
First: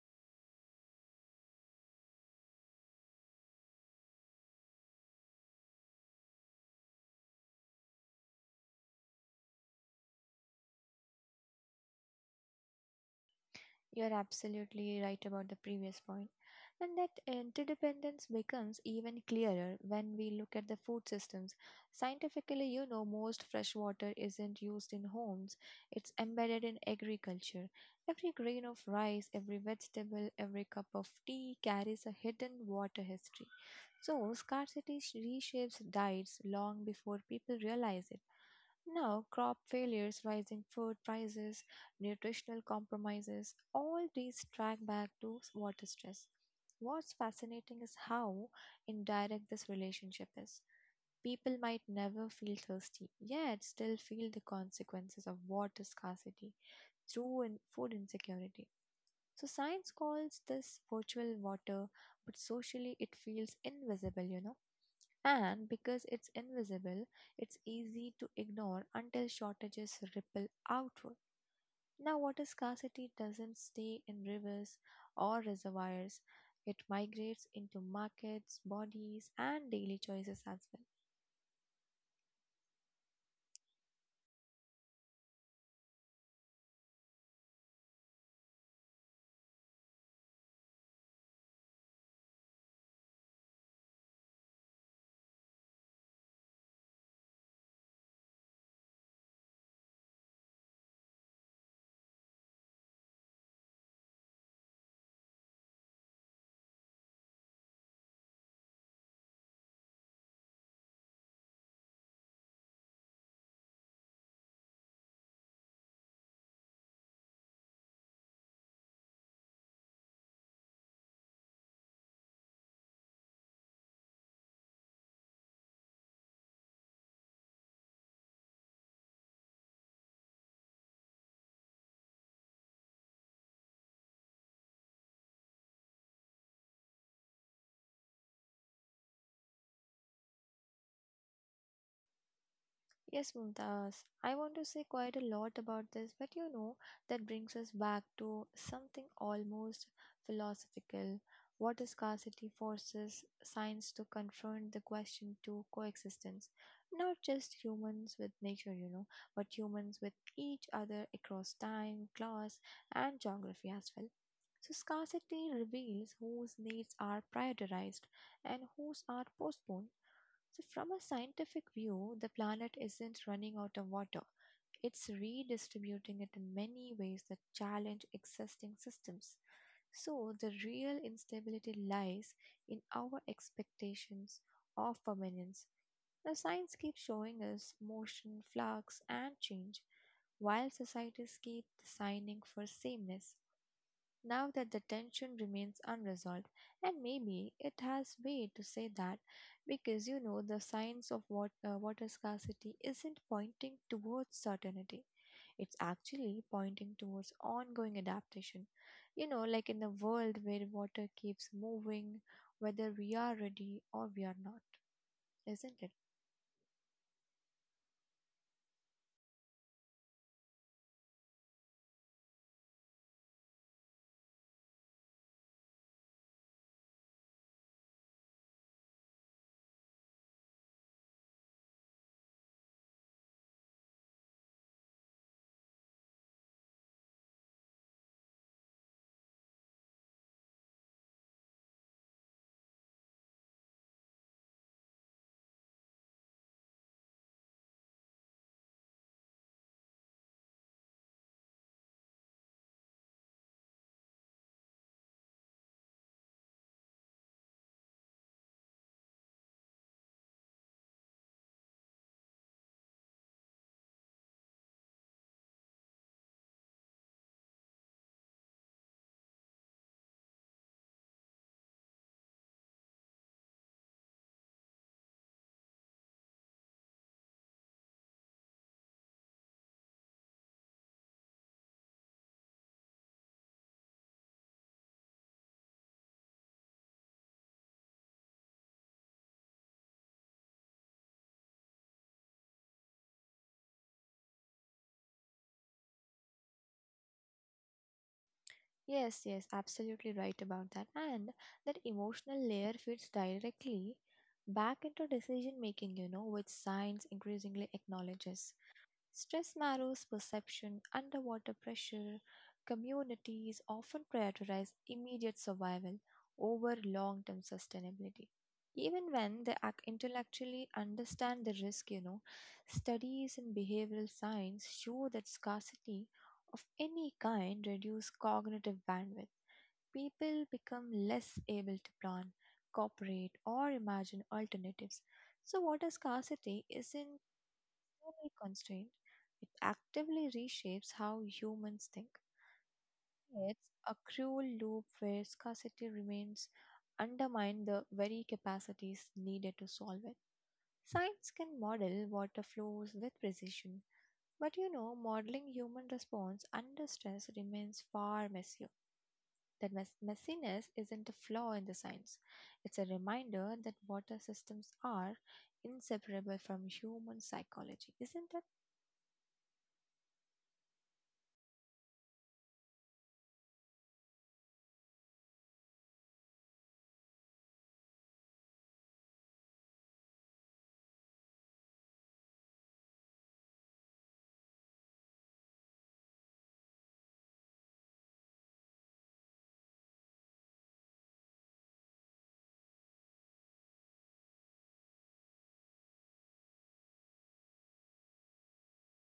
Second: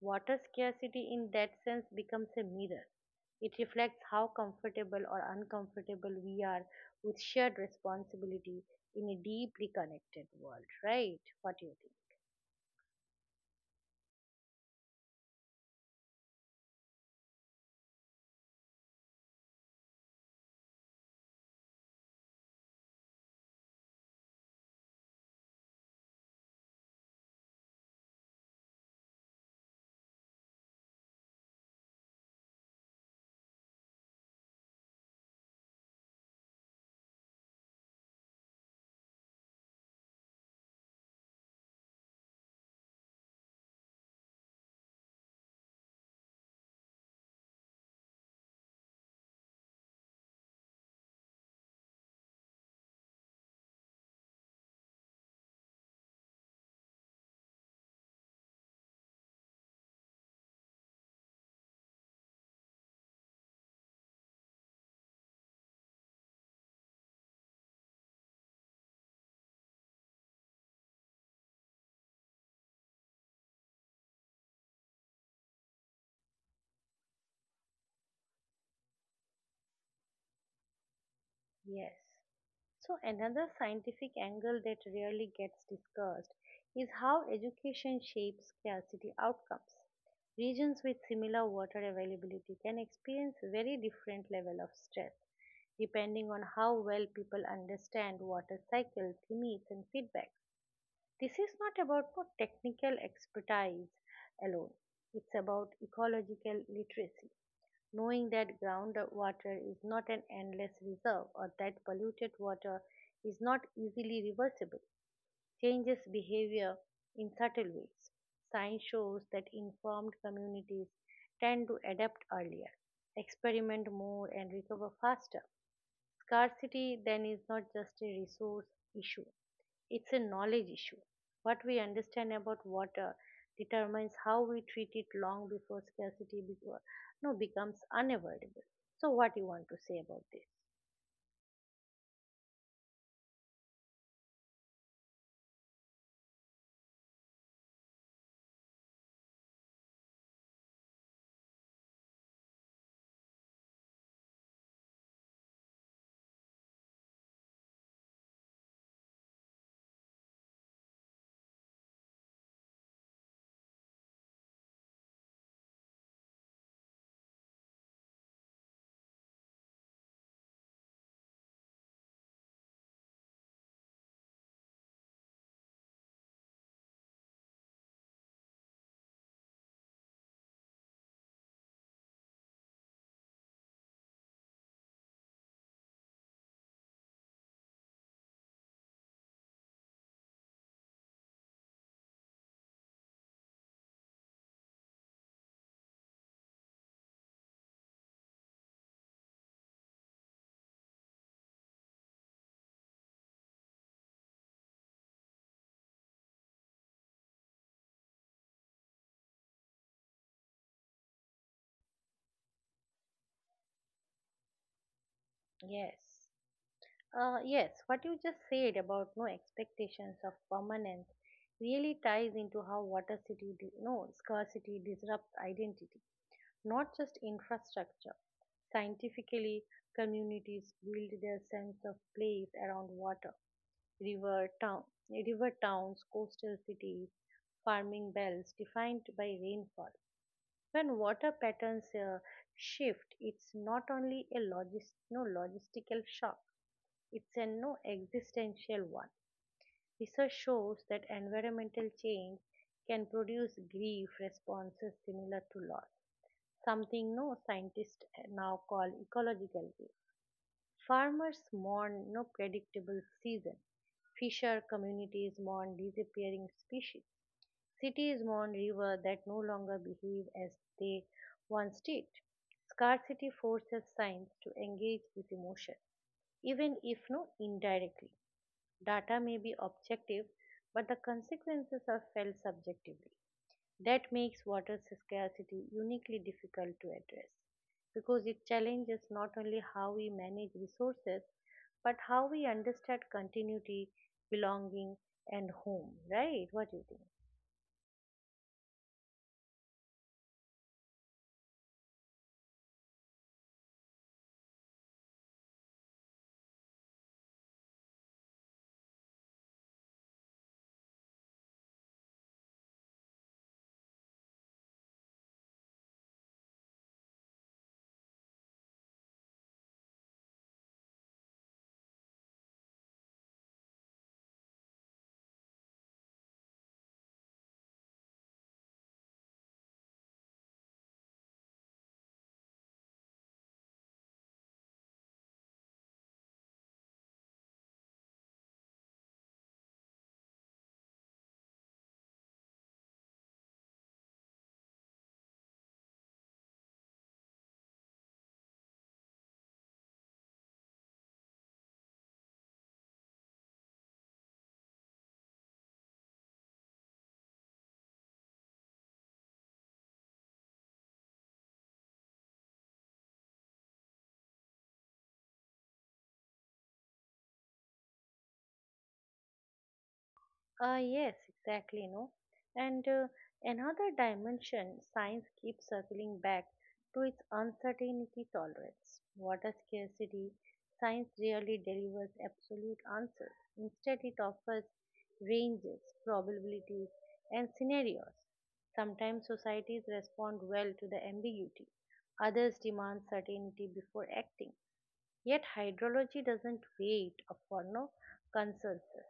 [SPEAKER 1] Water scarcity, in that sense, becomes a mirror. It reflects how comfortable or uncomfortable we are with shared responsibility in a deeply connected world, right? What do you think?
[SPEAKER 2] You're absolutely right about the previous point, and that interdependence becomes even clearer when we look at the food systems. Scientifically, most fresh water isn't used in homes, it's embedded in agriculture. Every grain of rice, every vegetable, every cup of tea carries a hidden water history. So, reshapes diets long before people realize it. Now, crop failures, rising food prices, nutritional compromises, all these track back to water stress. What's fascinating is how indirect this relationship is. People might never feel thirsty, yet still feel the consequences of water scarcity through in food insecurity. So, science calls this virtual water, but socially it feels invisible. And because it's invisible, it's easy to ignore until shortages ripple outward. Now, water scarcity doesn't stay in rivers or reservoirs, it migrates into markets, bodies, and daily choices as well.
[SPEAKER 1] Yes. So, another scientific angle that rarely gets discussed is how education shapes scarcity outcomes. Regions with similar water availability can experience very different level of stress depending on how well people understand water cycles, limits and feedback. This is not about for technical expertise alone. It's about ecological literacy, knowing that groundwater is not an endless reserve or that polluted water is not easily reversible, changes behavior in subtle ways. Science shows that informed communities tend to adapt earlier, experiment more, and recover faster. Scarcity then is not just a resource issue, it's a knowledge issue. What we understand about water determines how we treat it long before scarcity before, no, becomes unavoidable. So, what you want to say about this?
[SPEAKER 2] Yes, Mumtaz. I want to say quite a lot about this, but that brings us back to something almost philosophical. Water scarcity forces science to confront the question to coexistence, not just humans with nature, but humans with each other across time, class, and geography as well. So, scarcity reveals whose needs are prioritized and whose are postponed. So, from a scientific view, the planet isn't running out of water. It's redistributing it in many ways that challenge existing systems. So, the real instability lies in our expectations of permanence. Now, science keeps showing us motion, flux, and change, while societies keep signing for sameness now that the tension remains unresolved. And maybe it has way to say that because the signs of water scarcity isn't pointing towards certainty. It's actually pointing towards ongoing adaptation. Like in a world where water keeps moving, whether we are ready or we are not, isn't it?
[SPEAKER 1] Yes. Yes, what you just said about no expectations of permanence really ties into how water city, di- no, scarcity disrupts identity, not just infrastructure. Scientifically, communities build their sense of place around water. River town, River towns, coastal cities, farming belts defined by rainfall. When water patterns shift, it's not only a logis- no logistical shock; it's a no existential one. Research shows that environmental change can produce grief responses similar to loss, something no scientists now call ecological way. Farmers mourn no predictable season. Fisher communities mourn disappearing species. Cities mourn rivers that no longer behave as they once did. Scarcity forces science to engage with emotion, even if no indirectly. Data may be objective, but the consequences are felt subjectively. That makes water scarcity uniquely difficult to address because it challenges not only how we manage resources but how we understand continuity, belonging, and home. Right? What do you think?
[SPEAKER 2] Yes, yes, absolutely right about that. And that emotional layer fits directly back into decision making, which science increasingly acknowledges. Stress narrows perception underwater pressure. Communities often prioritize immediate survival over long term sustainability. Even when they intellectually understand the risk, studies in behavioral science show that scarcity of any kind reduce cognitive bandwidth. People become less able to plan, cooperate, or imagine alternatives. So, water scarcity isn't external constraint, it actively reshapes how humans think. It's a cruel loop where scarcity remains undermine the very capacities needed to solve it. Science can model water flows with precision, but modeling human response under stress remains far messier. That messiness isn't a flaw in the science. It's a reminder that water systems are inseparable from human psychology, isn't it?
[SPEAKER 1] Yes, exactly, no. And Another dimension science keeps circling back to its uncertainty tolerance. Water scarcity, science rarely delivers absolute answers. Instead, it offers ranges, probabilities, and scenarios. Sometimes societies respond well to the ambiguity, others demand certainty before acting. Yet hydrology doesn't wait for no consensus.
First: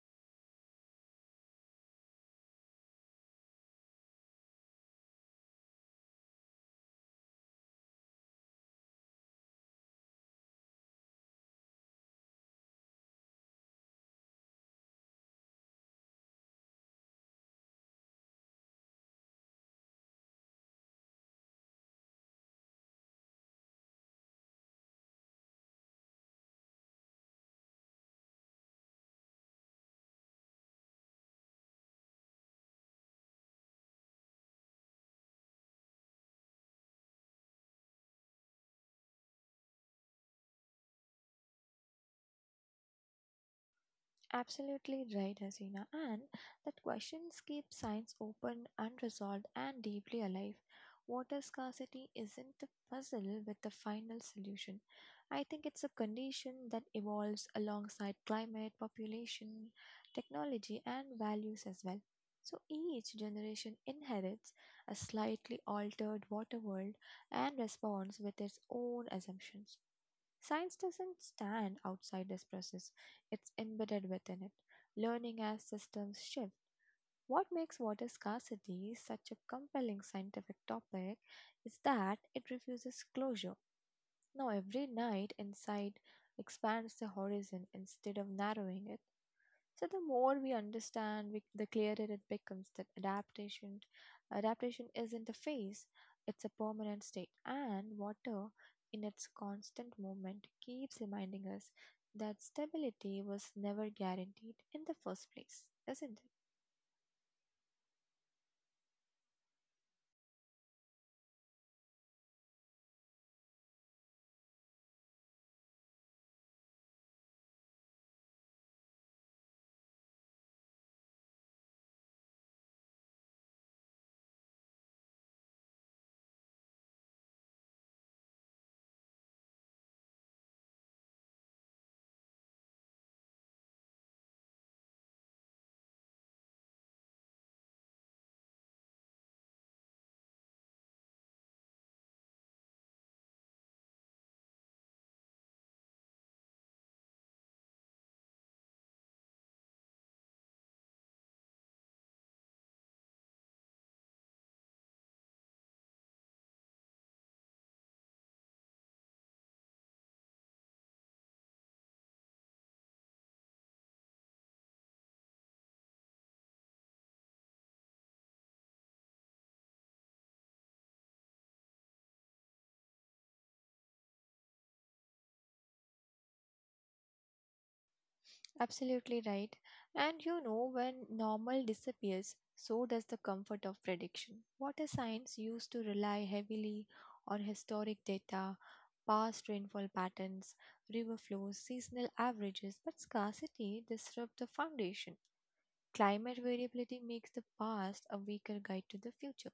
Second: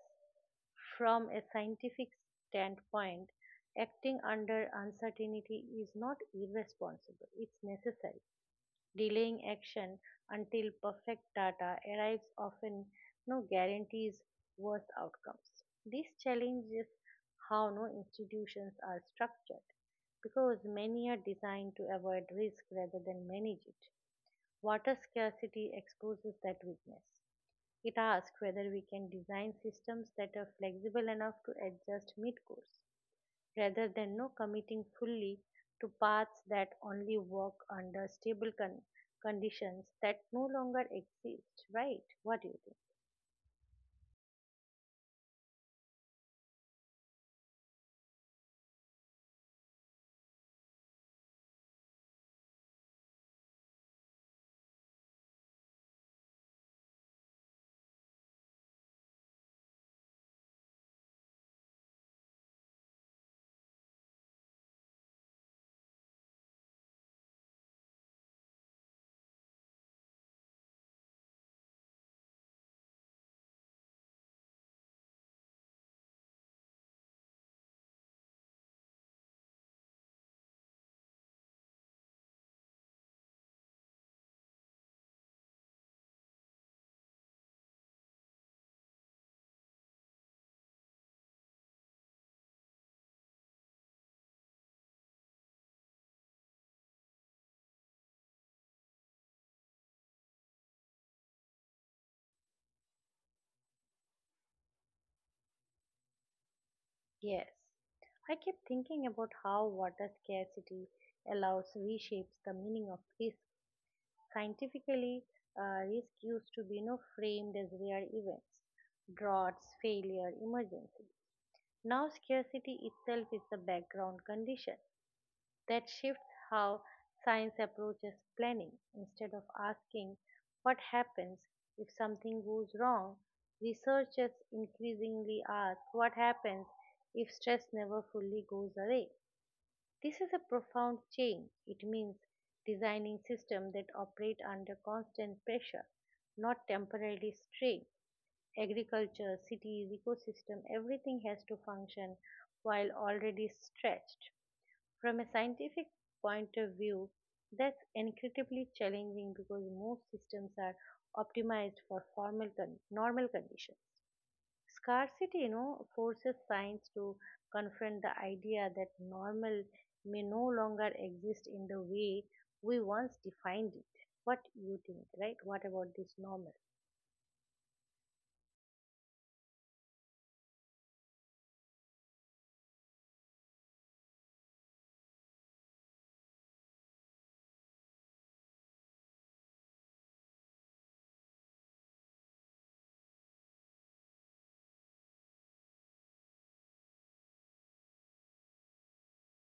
[SPEAKER 1] From a scientific standpoint, acting under uncertainty is not irresponsible, it's necessary. Delaying action until perfect data arrives often no guarantees worse outcomes. This challenges how no institutions are structured because many are designed to avoid risk rather than manage it. Water scarcity exposes that weakness. It asks whether we can design systems that are flexible enough to adjust mid course, rather than no committing fully to paths that only work under stable conditions that no longer exist, right? What do you think?
[SPEAKER 2] Absolutely right, Hasina. And that questions keep science open, unresolved, and deeply alive. Water scarcity isn't a puzzle with the final solution. I think it's a condition that evolves alongside climate, population, technology, and values as well. So each generation inherits a slightly altered water world and responds with its own assumptions. Science doesn't stand outside this process. It's embedded within it. Learning as systems shift. What makes water scarcity such a compelling scientific topic is that it refuses closure. Now, every night insight expands the horizon instead of narrowing it. So the more we understand, the clearer it becomes that adaptation isn't a phase, it's a permanent state. And water, in its constant movement, keeps reminding us that stability was never guaranteed in the first place, isn't it?
[SPEAKER 1] Yes. I kept thinking about how water scarcity allows reshapes the meaning of risk. Scientifically, risk used to be no framed as rare events, droughts, failure, emergencies. Now, scarcity itself is the background condition that shifts how science approaches planning. Instead of asking what happens if something goes wrong, researchers increasingly ask what happens if stress never fully goes away. This is a profound change. It means designing systems that operate under constant pressure, not temporarily strain. Agriculture, cities, ecosystem, everything has to function while already stretched. From a scientific point of view, that's incredibly challenging because most systems are optimized for formal normal conditions. Scarcity, you know, forces science to confront the idea that normal may no longer exist in the way we once defined it. What you think, right? What about this normal?
[SPEAKER 2] Absolutely right. And when normal disappears, so does the comfort of prediction. Water science used to rely heavily on historic data, past rainfall patterns, river flows, seasonal averages, but scarcity disrupts the foundation. Climate variability makes the past a weaker guide to the future.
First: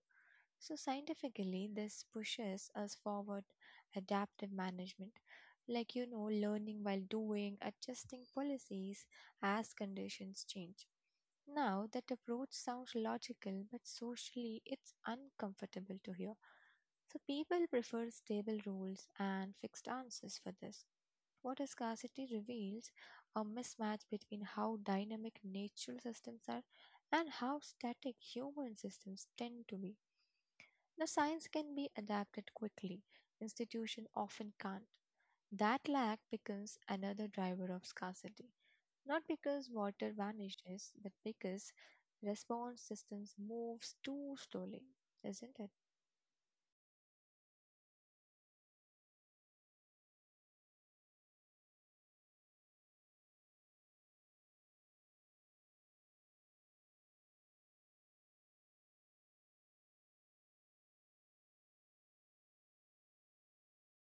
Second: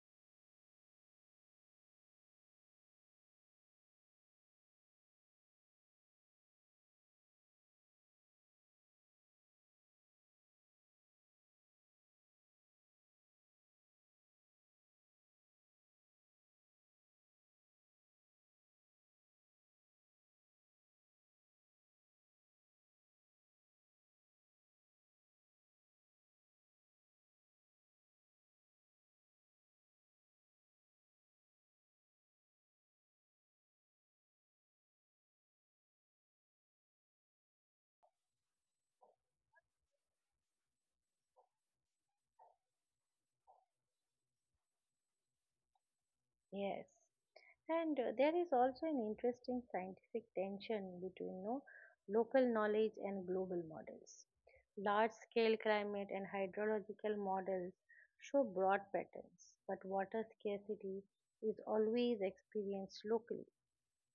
[SPEAKER 2] So, scientifically, this pushes us forward adaptive management, like learning while doing, adjusting policies as conditions change. Now, that approach sounds logical, but socially it's uncomfortable to hear. So, people prefer stable rules and fixed answers for this. What scarcity reveals a mismatch between how dynamic natural systems are and how static human systems tend to be. Now, science can be adapted quickly, institutions often can't. That lack becomes another driver of scarcity. Not because water vanishes, but because response systems moves too slowly, isn't it?
[SPEAKER 1] Yes. And There is also an interesting scientific tension between, you know, local knowledge and global models. Large scale climate and hydrological models show broad patterns, but water scarcity is always experienced locally.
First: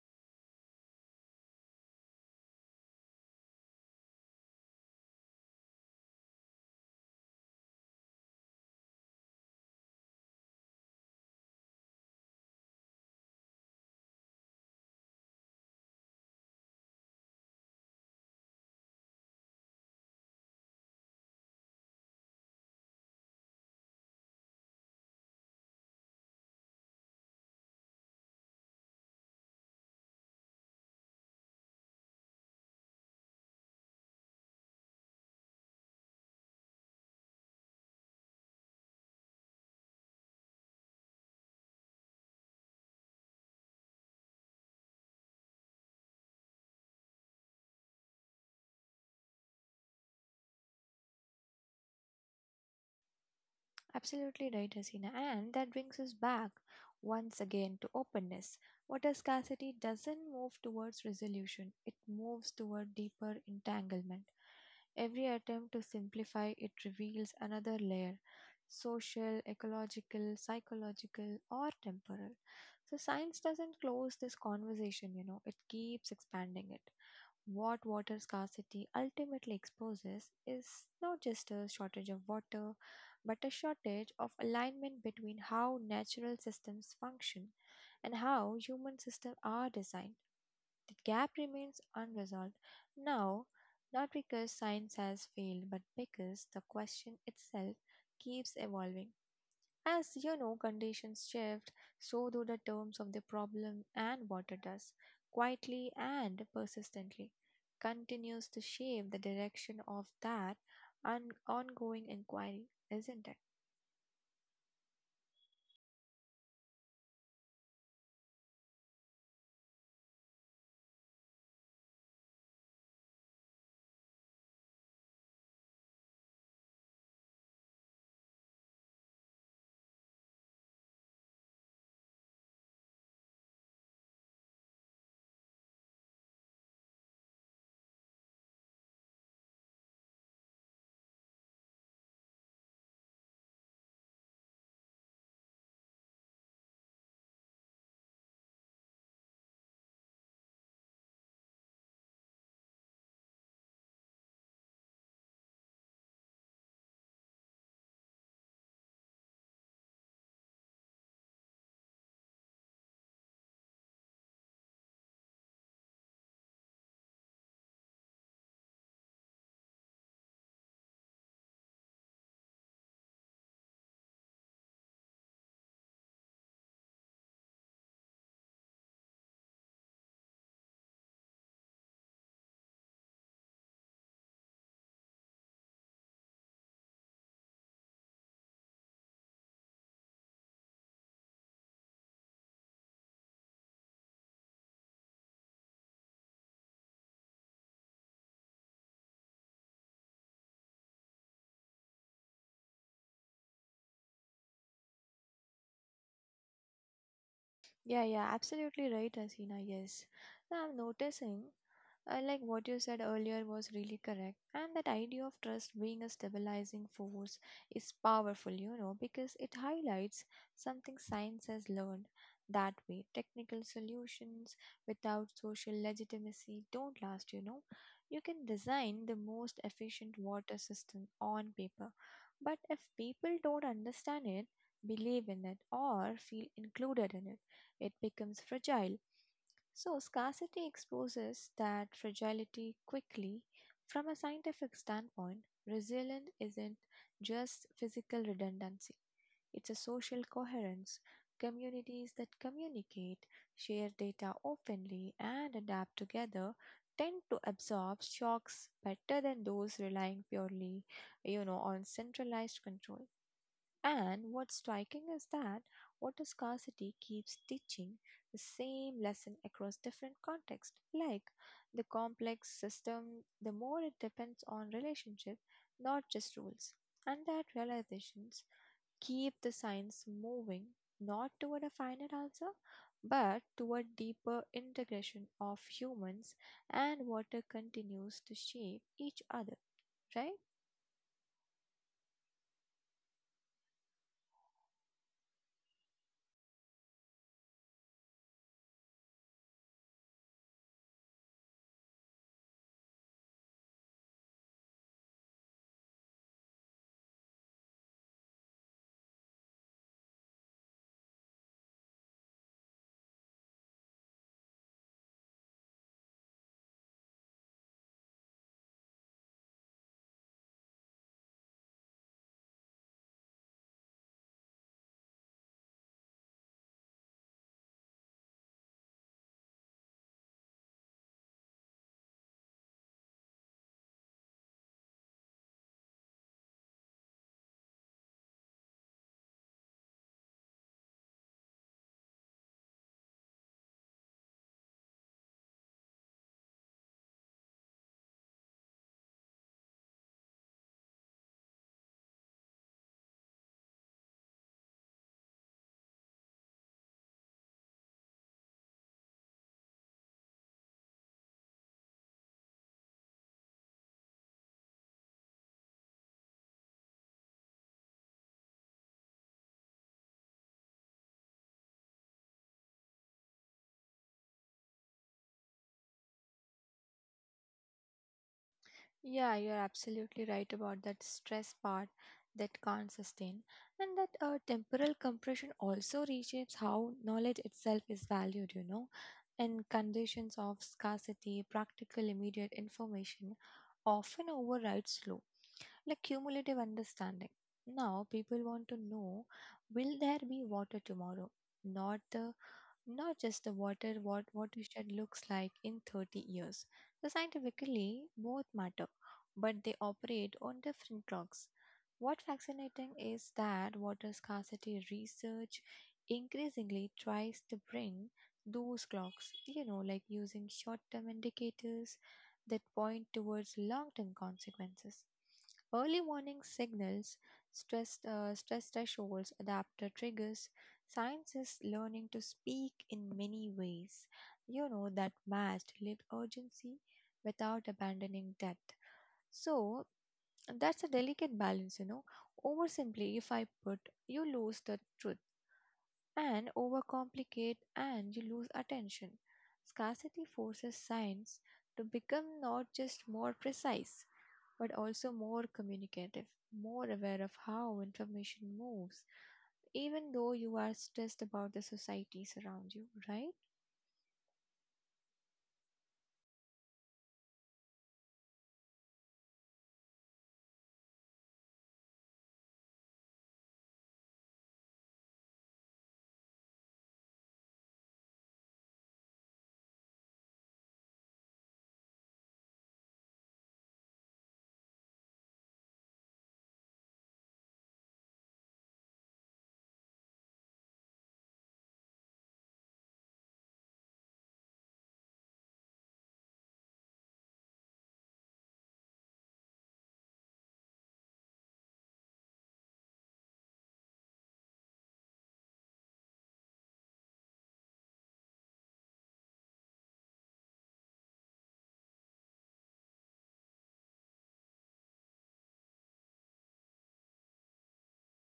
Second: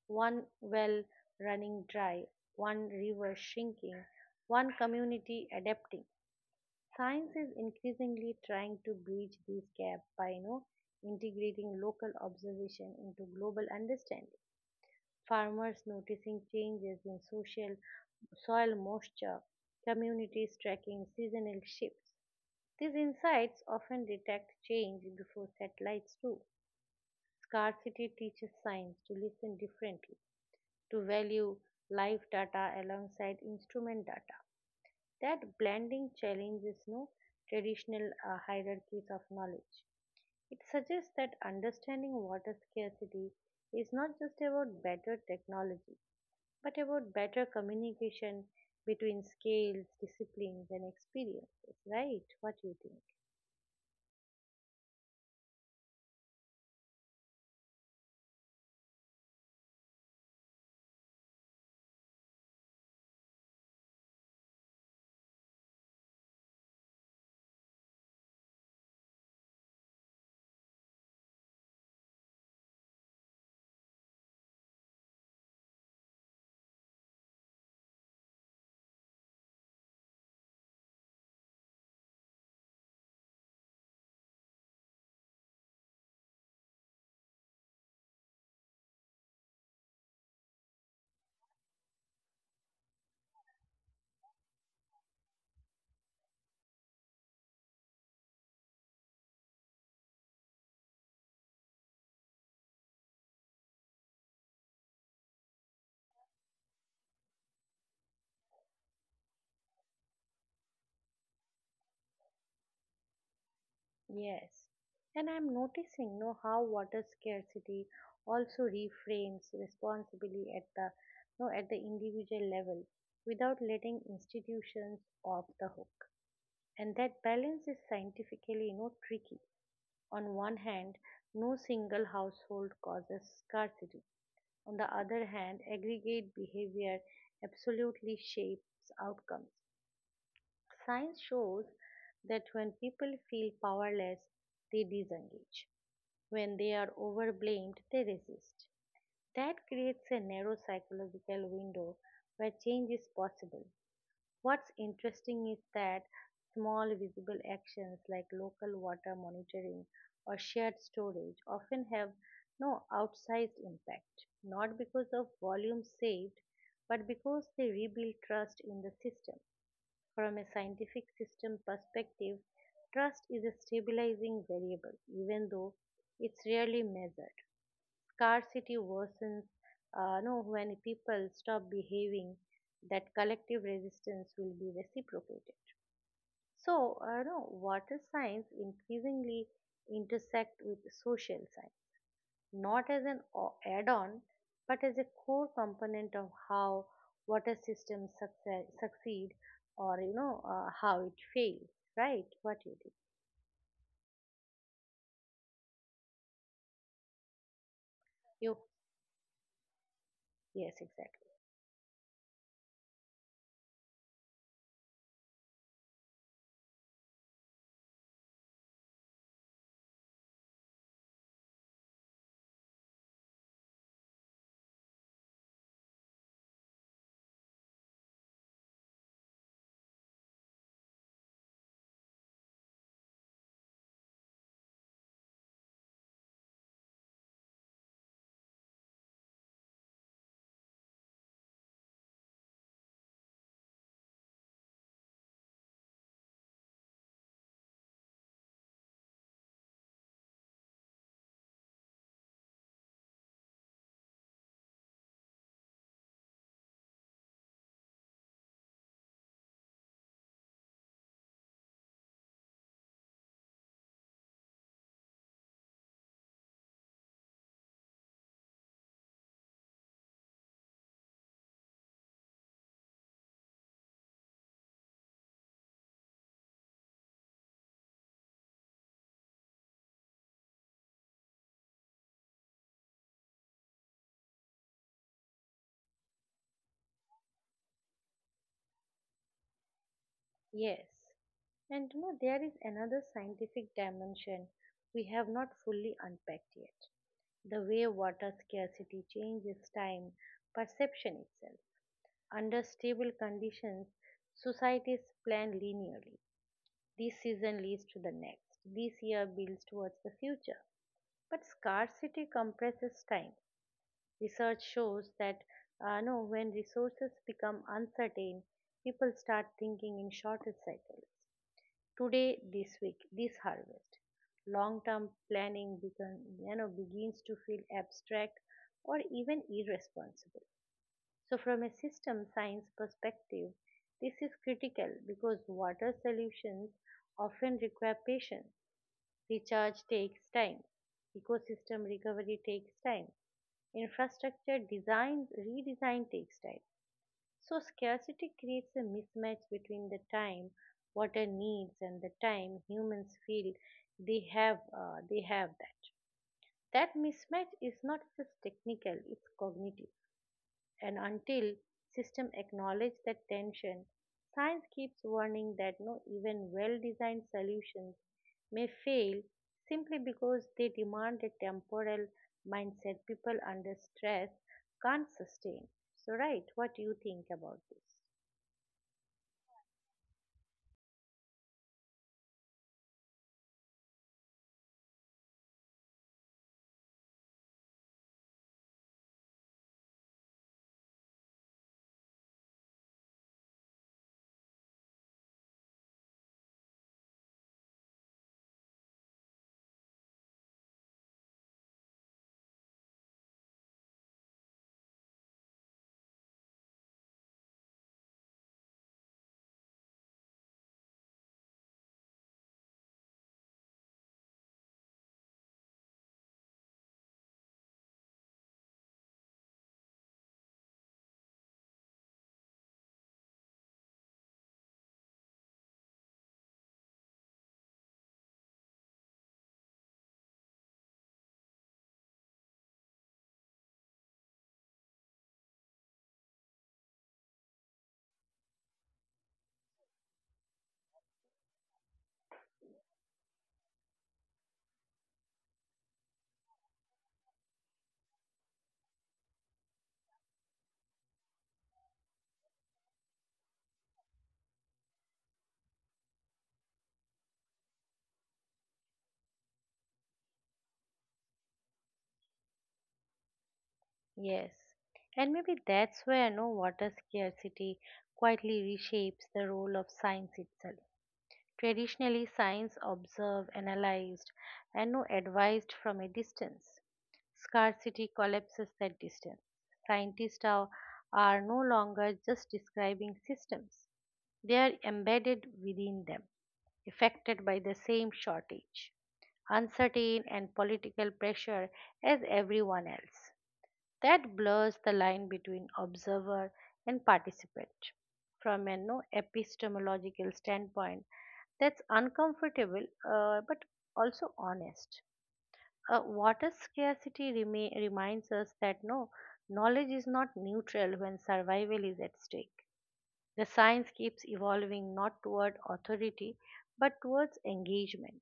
[SPEAKER 1] One well running dry, one river shrinking, one community adapting. Science is increasingly trying to bridge these gaps by, you know, integrating local observation into global understanding. Farmers noticing changes in social soil moisture, communities tracking seasonal shifts. These insights often detect change before satellites do. Scarcity teaches science to listen differently, to value live data alongside instrument data. That blending challenges no traditional hierarchies of knowledge. It suggests that understanding water scarcity is not just about better technology, but about better communication between scales, disciplines, and experiences, right? What do you think?
[SPEAKER 2] Absolutely right, Hasina. And that brings us back once again to openness. Water scarcity doesn't move towards resolution, it moves toward deeper entanglement. Every attempt to simplify it reveals another layer social, ecological, psychological, or temporal. So, science doesn't close this conversation, it keeps expanding it. What water scarcity ultimately exposes is not just a shortage of water, but a shortage of alignment between how natural systems function and how human systems are designed. The gap remains unresolved now, not because science has failed, but because the question itself keeps evolving. As conditions shift, so do the terms of the problem, and water does, quietly and persistently, continues to shape the direction of that ongoing inquiry, isn't it?
[SPEAKER 1] Yes, and I'm noticing know how water scarcity also reframes responsibility at the no at the individual level without letting institutions off the hook. And that balance is scientifically, you know, tricky. On one hand, no single household causes scarcity. On the other hand, aggregate behavior absolutely shapes outcomes. Science shows that when people feel powerless, they disengage. When they are overblamed, they resist. That creates a narrow psychological window where change is possible. What's interesting is that small visible actions like local water monitoring or shared storage often have no outsized impact, not because of volume saved, but because they rebuild trust in the system. From a scientific system perspective, trust is a stabilizing variable, even though it's rarely measured. Scarcity worsens no, when people stop behaving, that collective resistance will be reciprocated. So, no, water science increasingly intersect with social science not as an add-on but as a core component of how water systems succeed or how it fails, right, what you did
[SPEAKER 2] Yeah, yeah,
[SPEAKER 1] you,
[SPEAKER 2] absolutely right, Asina. Yes. Now I'm
[SPEAKER 1] yes exactly,
[SPEAKER 2] noticing, like what you said earlier was really correct. And that idea of trust being a stabilizing force is powerful, because it highlights something science has learned that way. Technical solutions without social legitimacy don't last, you know. You can design the most efficient water system on paper, but if people don't understand it, believe in it, or feel included in it, it becomes fragile. So, scarcity exposes that fragility quickly. From a scientific standpoint, resilience isn't just physical redundancy, it's a social coherence. Communities that communicate, share data openly, and adapt together tend to absorb shocks better than those relying purely on centralized control and what's striking is that water scarcity keeps teaching the same lesson across different contexts. Like the complex system, the more it depends on relationship, not just rules. And that realizations keep the science moving not toward a final answer, but toward deeper integration of humans and water continues to shape each other, right?
[SPEAKER 1] yes, and you know there is another scientific dimension we have not fully unpacked yet, the way water scarcity changes time perception itself. Under stable conditions, societies plan linearly. This season leads to the next. This year builds towards the future. But scarcity compresses time. Research shows that no, when resources become uncertain, people start thinking in shorter cycles. Today, this week, this harvest. Long-term planning become, you know, begins to feel abstract or even irresponsible. So, from a system science perspective, this is critical because water solutions often require patience. Recharge takes time. Ecosystem recovery takes time. Infrastructure design redesign takes time. So scarcity creates a mismatch between the time water needs and the time humans feel they have that. That mismatch is not just technical, it's cognitive, and until system acknowledge that tension, science keeps warning that no even well designed solutions may fail simply because they demand a temporal mindset people under stress can't sustain, so right, what do you think about this?
[SPEAKER 2] Yeah, you're absolutely right about that stress part that can't sustain. And that temporal compression also reshapes how knowledge itself is valued, In conditions of scarcity, practical, immediate information often overrides slow. Like cumulative understanding. Now people want to know will there be water tomorrow? Not the Not just the water what water shed looks like in 30 years. So scientifically both matter, but they operate on different clocks. What fascinating is that water scarcity research increasingly tries to bring those clocks, like using short term indicators that point towards long term consequences. Early warning signals, stress thresholds, adapter triggers, science is learning to speak in many ways, that matched lived urgency without abandoning depth. So that's a delicate balance. Oversimplify put, you lose the truth and overcomplicate and you lose attention. Scarcity forces science to become not just more precise, but also more communicative, more aware of how information moves, even though you are stressed about the societies around you, right?
[SPEAKER 1] Yes, and maybe that's where no water scarcity quietly reshapes the role of science itself. Traditionally, science observed, analyzed, and no advised from a distance. Scarcity collapses that distance. Scientists are no longer just describing systems, they are embedded within them, affected by the same shortage, uncertain, and political pressure as everyone else, that blurs the line between observer and participant. From an no epistemological standpoint, that's uncomfortable, but also honest. Water scarcity reminds us that knowledge is not neutral when survival is at stake. The science keeps evolving not toward authority but towards engagement.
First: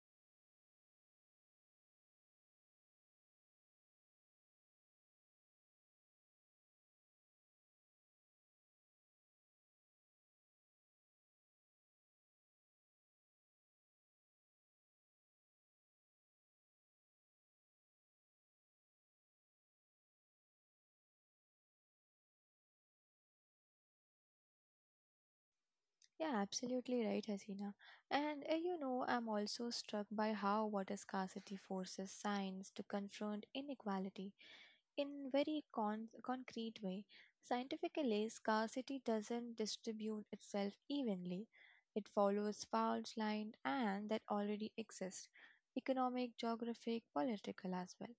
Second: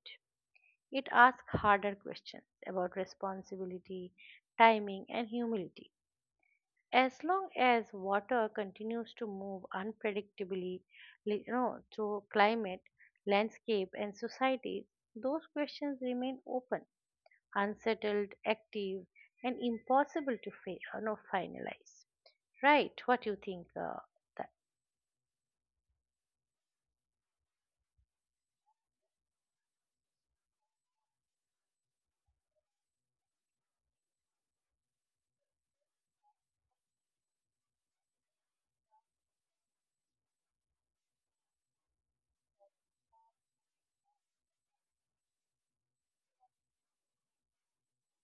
[SPEAKER 1] It asks harder questions about responsibility, timing, and humility as long as water continues to move unpredictably, through climate, landscape, and society. Those questions remain open, unsettled, active, and impossible to finalize. Right, what do you think? That?
[SPEAKER 2] Yeah, absolutely right, Hasina. And I'm also struck by how water scarcity forces science to confront inequality In very concrete way, scientifically, scarcity doesn't distribute itself evenly. It follows fault lines and that already exist, economic, geographic, political as well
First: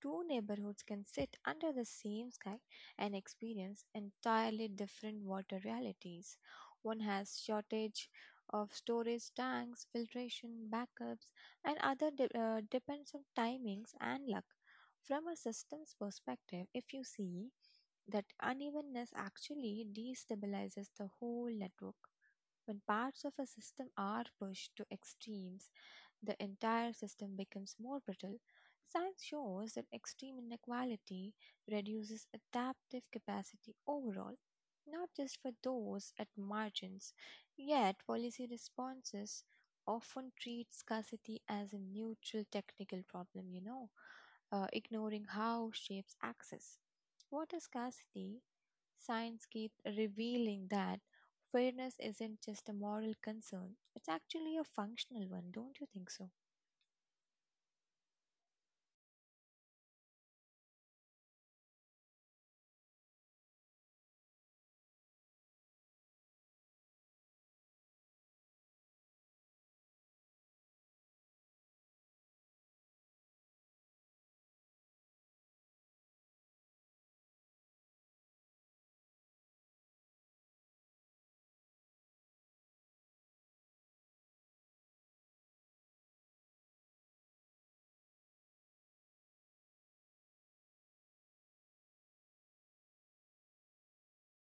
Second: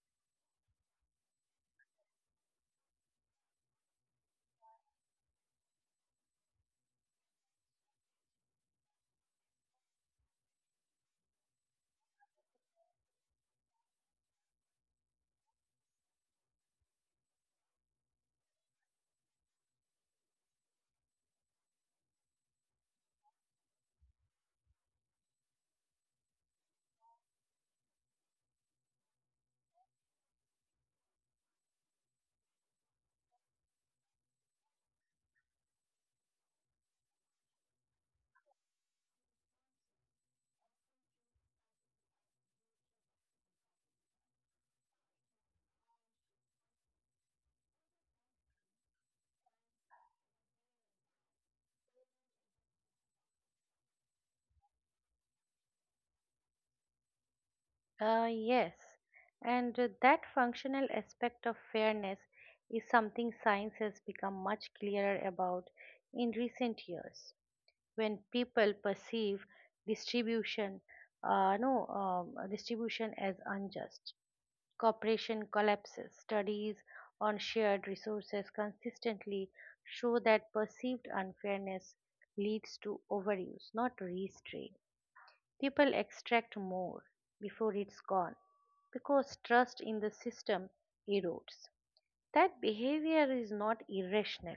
[SPEAKER 2] two neighborhoods can sit under the same sky and experience entirely different water realities. One has shortage of storage tanks, filtration, backups, and other depends on timings and luck. From a systems perspective, if you see that unevenness actually destabilizes the whole network. When parts of a system are pushed to extremes, the entire system becomes more brittle. Science shows that extreme inequality reduces adaptive capacity overall, not just for those at margins. Yet, policy responses often treat scarcity as a neutral technical problem, ignoring how shapes access. Water scarcity, science keeps revealing that fairness isn't just a moral concern, it's actually a functional one, don't you think so?
[SPEAKER 1] Yes, and that functional aspect of fairness is something science has become much clearer about in recent years. When people perceive distribution, no distribution as unjust, cooperation collapses. Studies on shared resources consistently show that perceived unfairness leads to overuse, not restraint. People extract more before it's gone because trust in the system erodes. That behavior is not irrational,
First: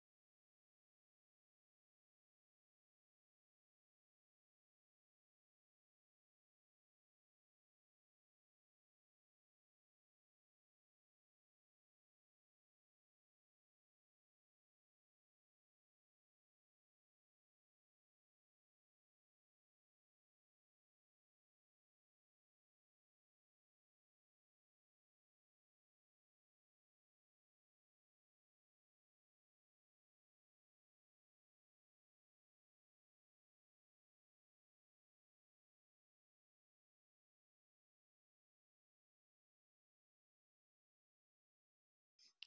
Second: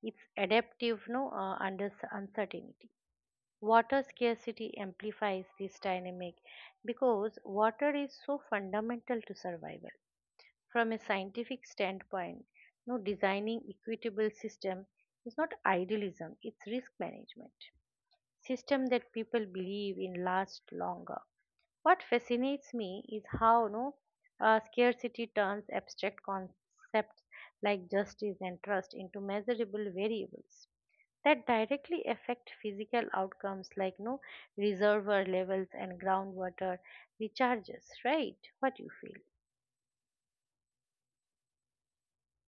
[SPEAKER 1] it's adaptive no under uncertainty. Water scarcity amplifies this dynamic because water is so fundamental to survival. From a scientific standpoint, no designing equitable system is not idealism, it's risk management. System that people believe in last longer. What fascinates me is how no scarcity turns abstract concepts like justice and trust into measurable variables that directly affect physical outcomes like no reservoir levels and groundwater recharges. Right, what you feel?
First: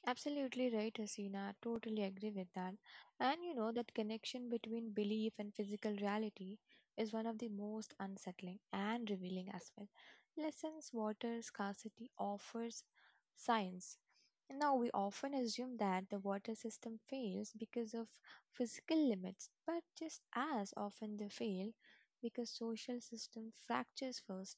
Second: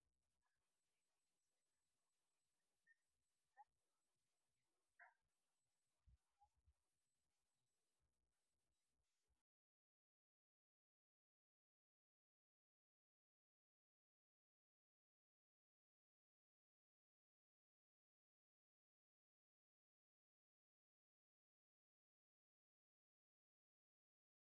[SPEAKER 2] Absolutely right, Hasina. Totally agree with that. And that connection between belief and physical reality is one of the most unsettling and revealing as well. Lessons water scarcity offers science. Now, we often assume that the water system fails because of physical limits, but just as often they fail because social system fractures first.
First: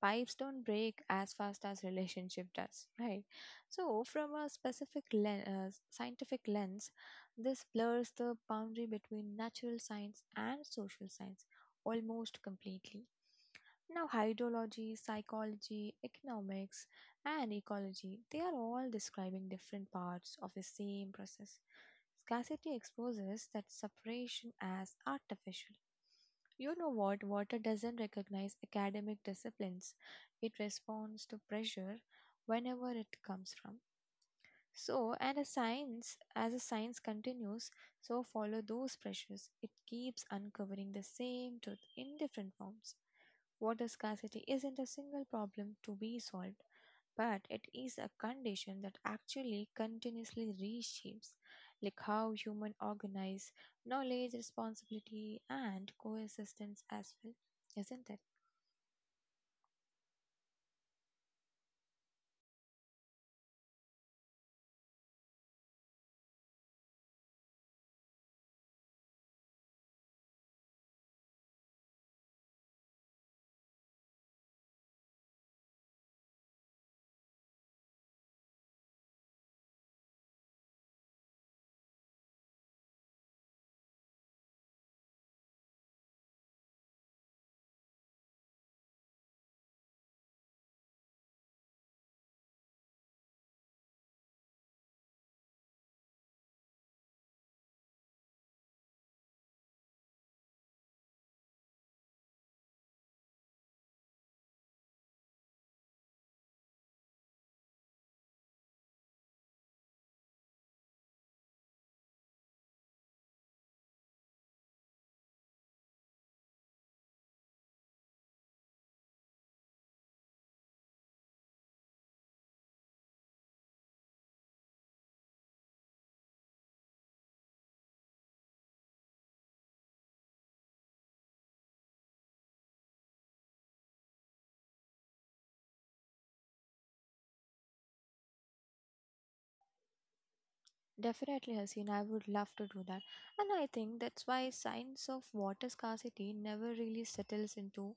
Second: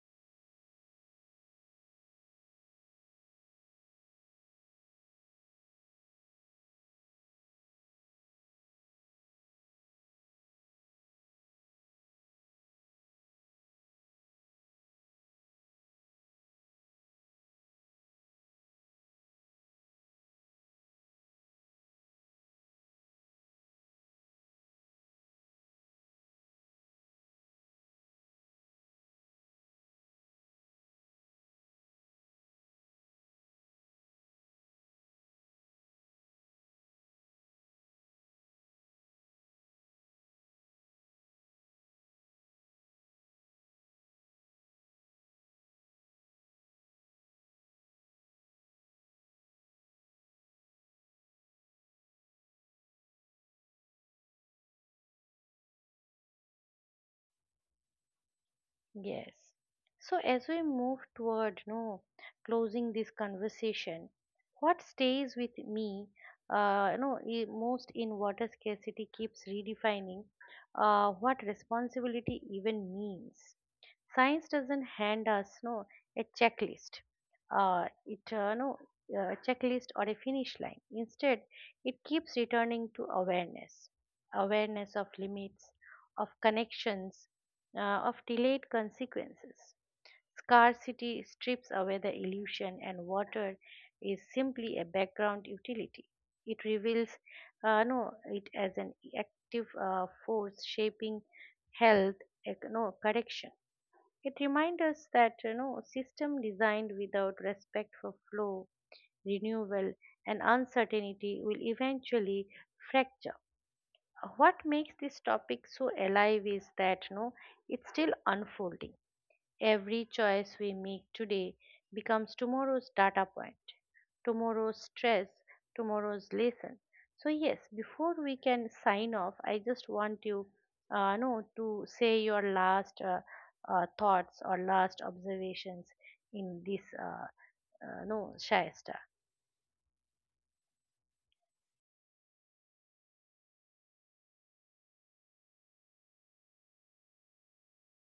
[SPEAKER 2] Pipes don't break as fast as relationship does, right? So, from a scientific lens, this blurs the boundary between natural science and social science almost completely. Now, hydrology, psychology, economics, and ecology, they are all describing different parts of the same process. Scarcity exposes that separation as artificial. You know what? Water doesn't recognize academic disciplines, it responds to pressure whenever it comes from. As a science continues, so follow those pressures. It keeps uncovering the same truth in different forms. Water scarcity isn't a single problem to be solved, but it is a condition that actually continuously reshapes, like how human organize knowledge, responsibility, and coexistence as well, isn't it?
[SPEAKER 1] Yes, so as we move toward no closing this conversation, what stays with me no I- most in water scarcity keeps redefining what responsibility even means. Science doesn't hand us a checklist, it no a checklist or a finish line. Instead, it keeps returning to awareness, awareness of limits, of connections, uh, of delayed consequences. Scarcity strips away the illusion, and water is simply a background utility. It reveals no it as an active force shaping health, ec- no correction, it reminds us that, you know, system designed without respect for flow, renewal, and uncertainty will eventually fracture. What makes this topic so alive is that, you know, it's still unfolding. Every choice we make today becomes tomorrow's data point, tomorrow's stress, tomorrow's lesson. So, yes, before we can sign off, I just want you know, to say your last thoughts or last observations in this, no, Shayesta.
[SPEAKER 2] Definitely, Haseen, I would love to do that. And I think that's why signs of water scarcity never really settles into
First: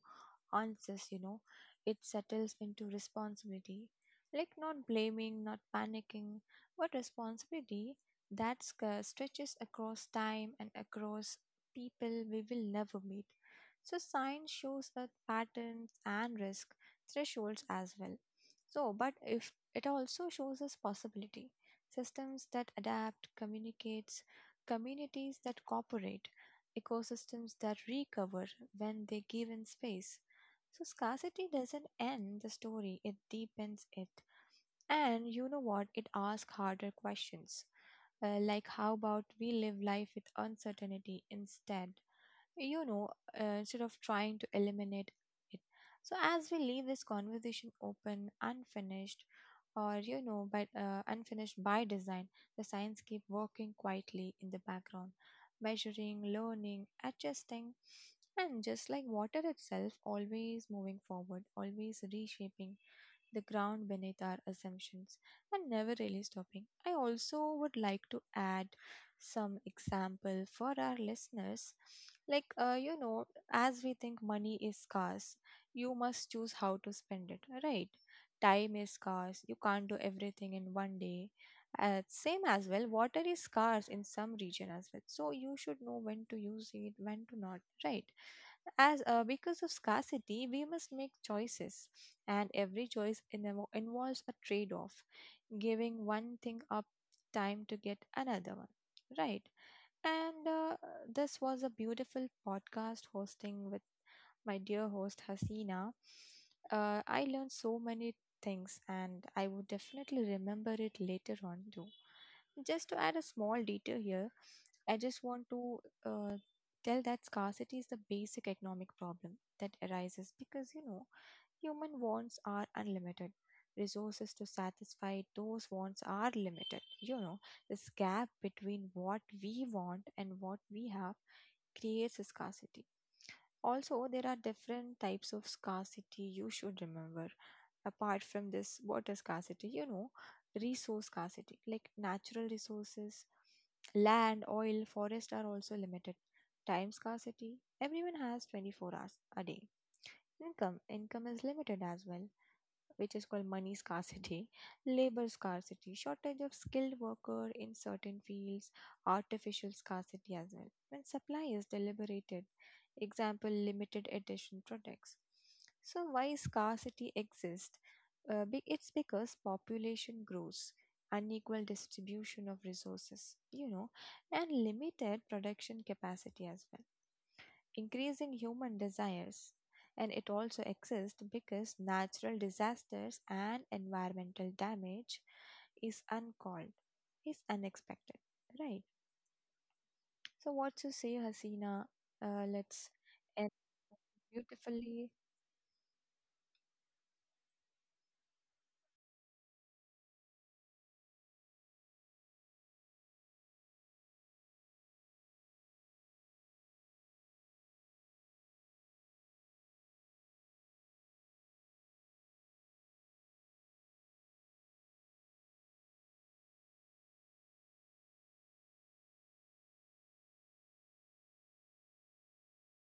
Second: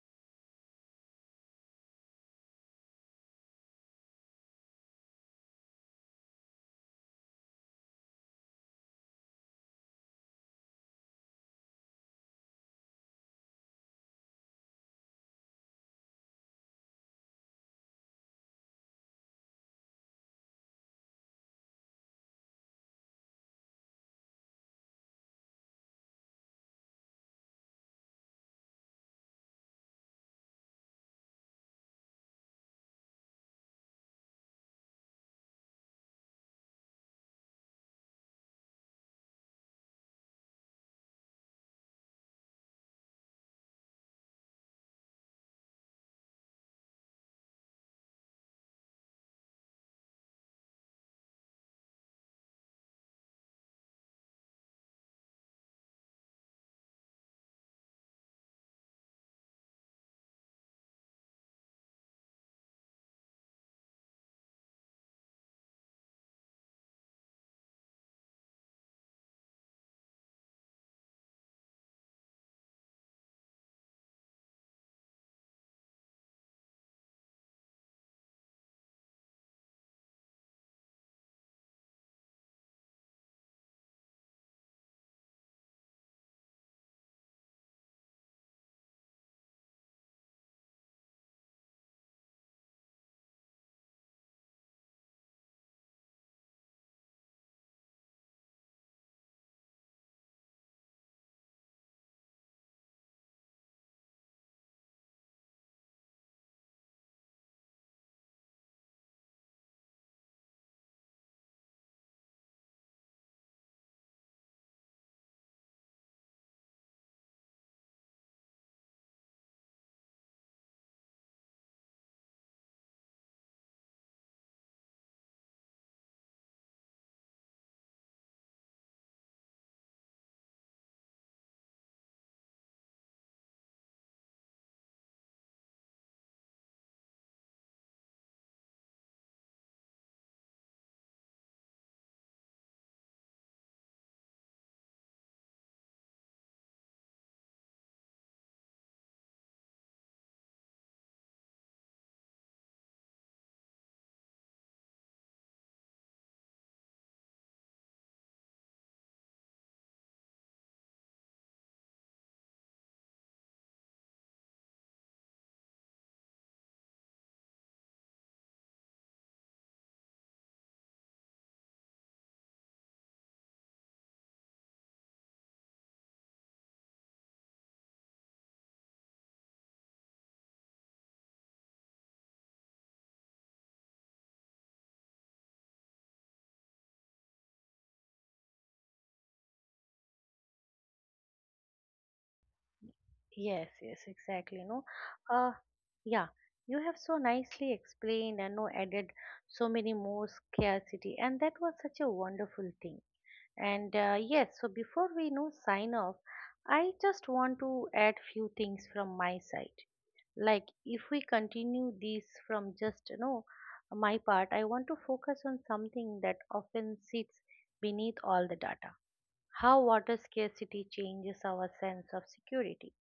[SPEAKER 2] answers, you know. It settles into responsibility. Like not blaming, not panicking, but responsibility that stretches across time and across people we will never meet. So, science shows us patterns and risk thresholds as well. So, but if it also shows us possibility, systems that adapt, communicates, communities that cooperate, ecosystems that recover when they give in space. So scarcity doesn't end the story, it deepens it. And you know what? It asks harder questions. Like, how about we live life with uncertainty instead? you know, Instead of trying to eliminate it. So, as we leave this conversation open, unfinished, or you know, but unfinished by design, the signs keep working quietly in the background, measuring, learning, adjusting, and just like water itself, always moving forward, always reshaping the ground beneath our assumptions and never really stopping. I also would like to add some example for our listeners. Like, as we think money is scarce, you must choose how to spend it, right? Time is scarce, you can't do everything in one day. Same as well, water is scarce in some region as well. So you should know when to use it, when to not, right? As because of scarcity we must make choices and every choice involves a trade off giving one thing up time to get another one, right. and This was a beautiful podcast hosting with my dear host Hasina. I learned so many things and I would definitely remember it later on too. Just to add a small detail here, I just want to uh, tell that scarcity is the basic economic problem that arises because, you know, human wants are unlimited. Resources to satisfy those wants are limited. You know, this gap between what we want and what we have creates a scarcity. Also, there are different types of scarcity you should remember. Apart from this water scarcity, you know, resource scarcity like natural resources, land, oil, forest are also limited. Time scarcity, everyone has 24 hours a day. Income is limited as well, which is called money scarcity, labor scarcity, shortage of skilled worker in certain fields, artificial scarcity as well. When supply is deliberated, example limited edition products. So why scarcity exists? It's because population grows, unequal distribution of resources, you know, and limited production capacity as well, increasing human desires. And it also exists because natural disasters and environmental damage is uncalled, is unexpected, right? So, what you say, Hasina? Let's end
[SPEAKER 1] Yes, yes, exactly. No,
[SPEAKER 2] beautifully.
[SPEAKER 1] uh, yeah, you have so nicely explained and no added so many more scarcity, and that was such a wonderful thing. And yes, so before we, you know, sign off, I just want to add few things from my side. Like if we continue this from, just you know, my part, I want to focus on something that often sits beneath all the data. How water scarcity changes our sense of security.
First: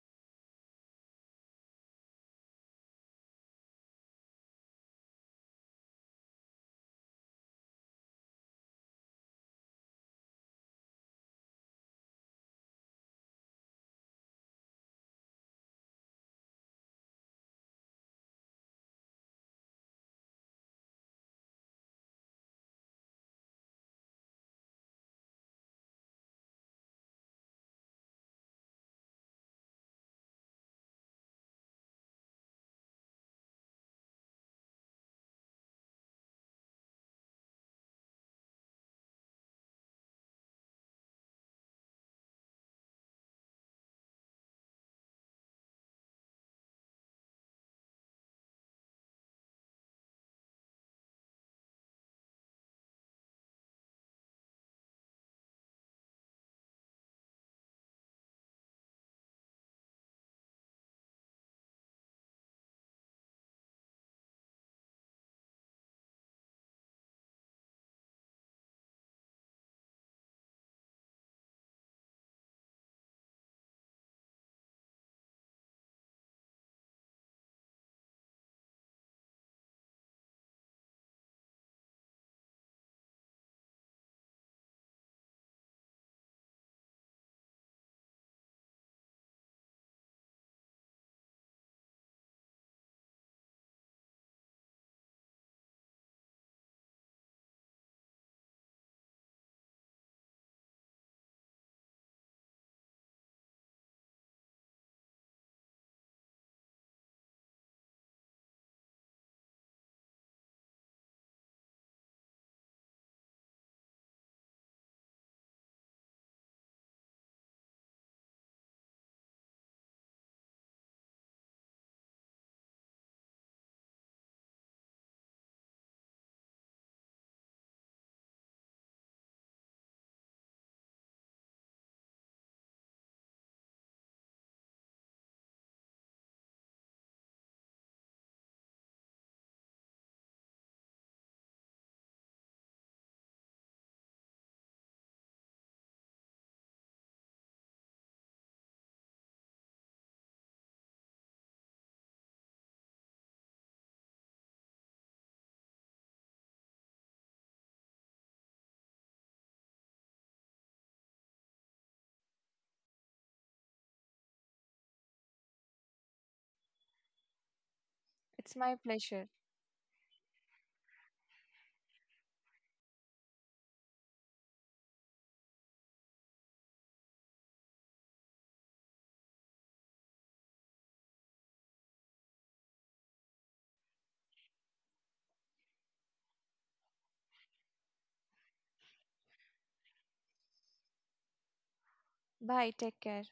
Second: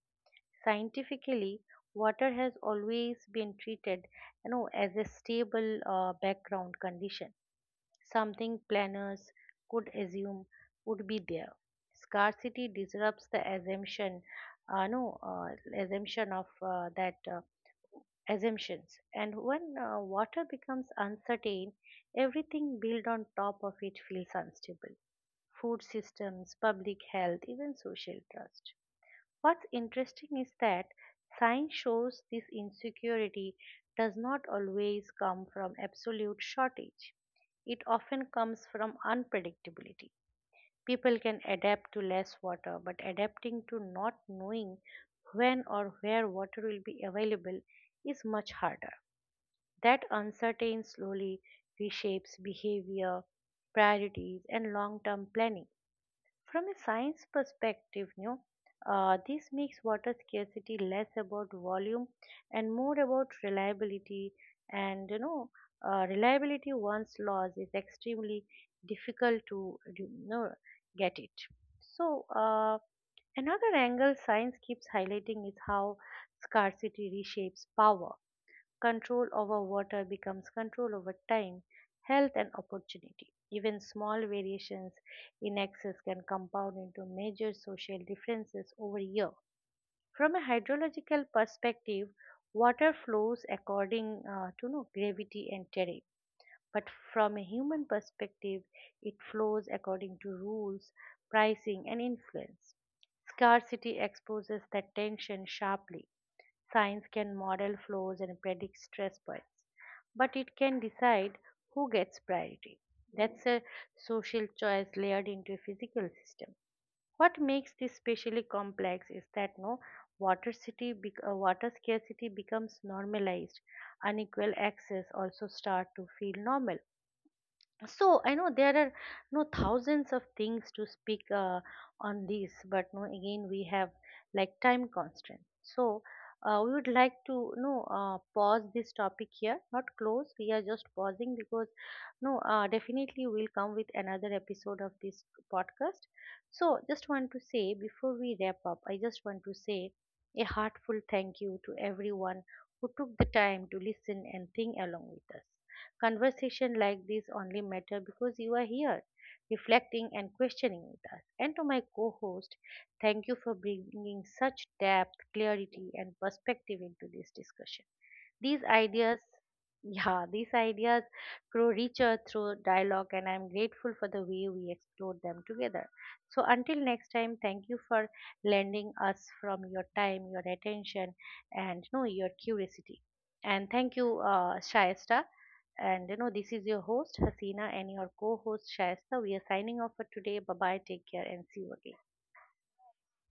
[SPEAKER 1] Scientifically, water has always been treated, you know, as a stable background condition, something planners could assume would be there. Scarcity disrupts the assumption, no assumption of that assumptions. And when water becomes uncertain, everything built on top of it feels unstable: food systems, public health, even social trust. What's interesting is that science shows this insecurity does not always come from absolute shortage. It often comes from unpredictability. People can adapt to less water, but adapting to not knowing when or where water will be available is much harder. That uncertainty slowly reshapes behavior, priorities, and long term planning. From a science perspective, you know, this makes water scarcity less about volume and more about reliability. And, you know, reliability once lost is extremely difficult to, you know, get it. So, another angle science keeps highlighting is how scarcity reshapes power. Control over water becomes control over time, health, and opportunity. Even small variations in access can compound into major social differences over a year. From a hydrological perspective, water flows according, to no, gravity and terrain. But from a human perspective, it flows according to rules, pricing, and influence. Scarcity exposes that tension sharply. Science can model flows and predict stress points, but it can decide who gets priority. That's a social choice layered into a physical system. What makes this especially complex is that no water city bec- water scarcity becomes normalized. Unequal access also start to feel normal. So I know there are no thousands of things to speak on this, but no again we have like time constraint. So we would like to no pause this topic here, not close. We are just pausing because no definitely we'll come with another episode of this podcast. So, just want to say before we wrap up, I just want to say a heartfelt thank you to everyone who took the time to listen and think along with us. Conversation like this only matter because you are here, reflecting and questioning with us. And to my co-host, thank you for bringing such depth, clarity, and perspective into this discussion.
[SPEAKER 2] It's
[SPEAKER 1] These
[SPEAKER 2] my
[SPEAKER 1] ideas,
[SPEAKER 2] pleasure.
[SPEAKER 1] yeah, these ideas grow richer through dialogue, and I'm grateful for the way we explored them together. So, until next time, thank you for lending us from your time, your attention, and, you know, your curiosity. And thank you, Shaista. And, you know, this is your host Hasina and your co-host Shaista. We are signing off for today. Bye bye. Take care and see you again.
[SPEAKER 2] Bye. Take care.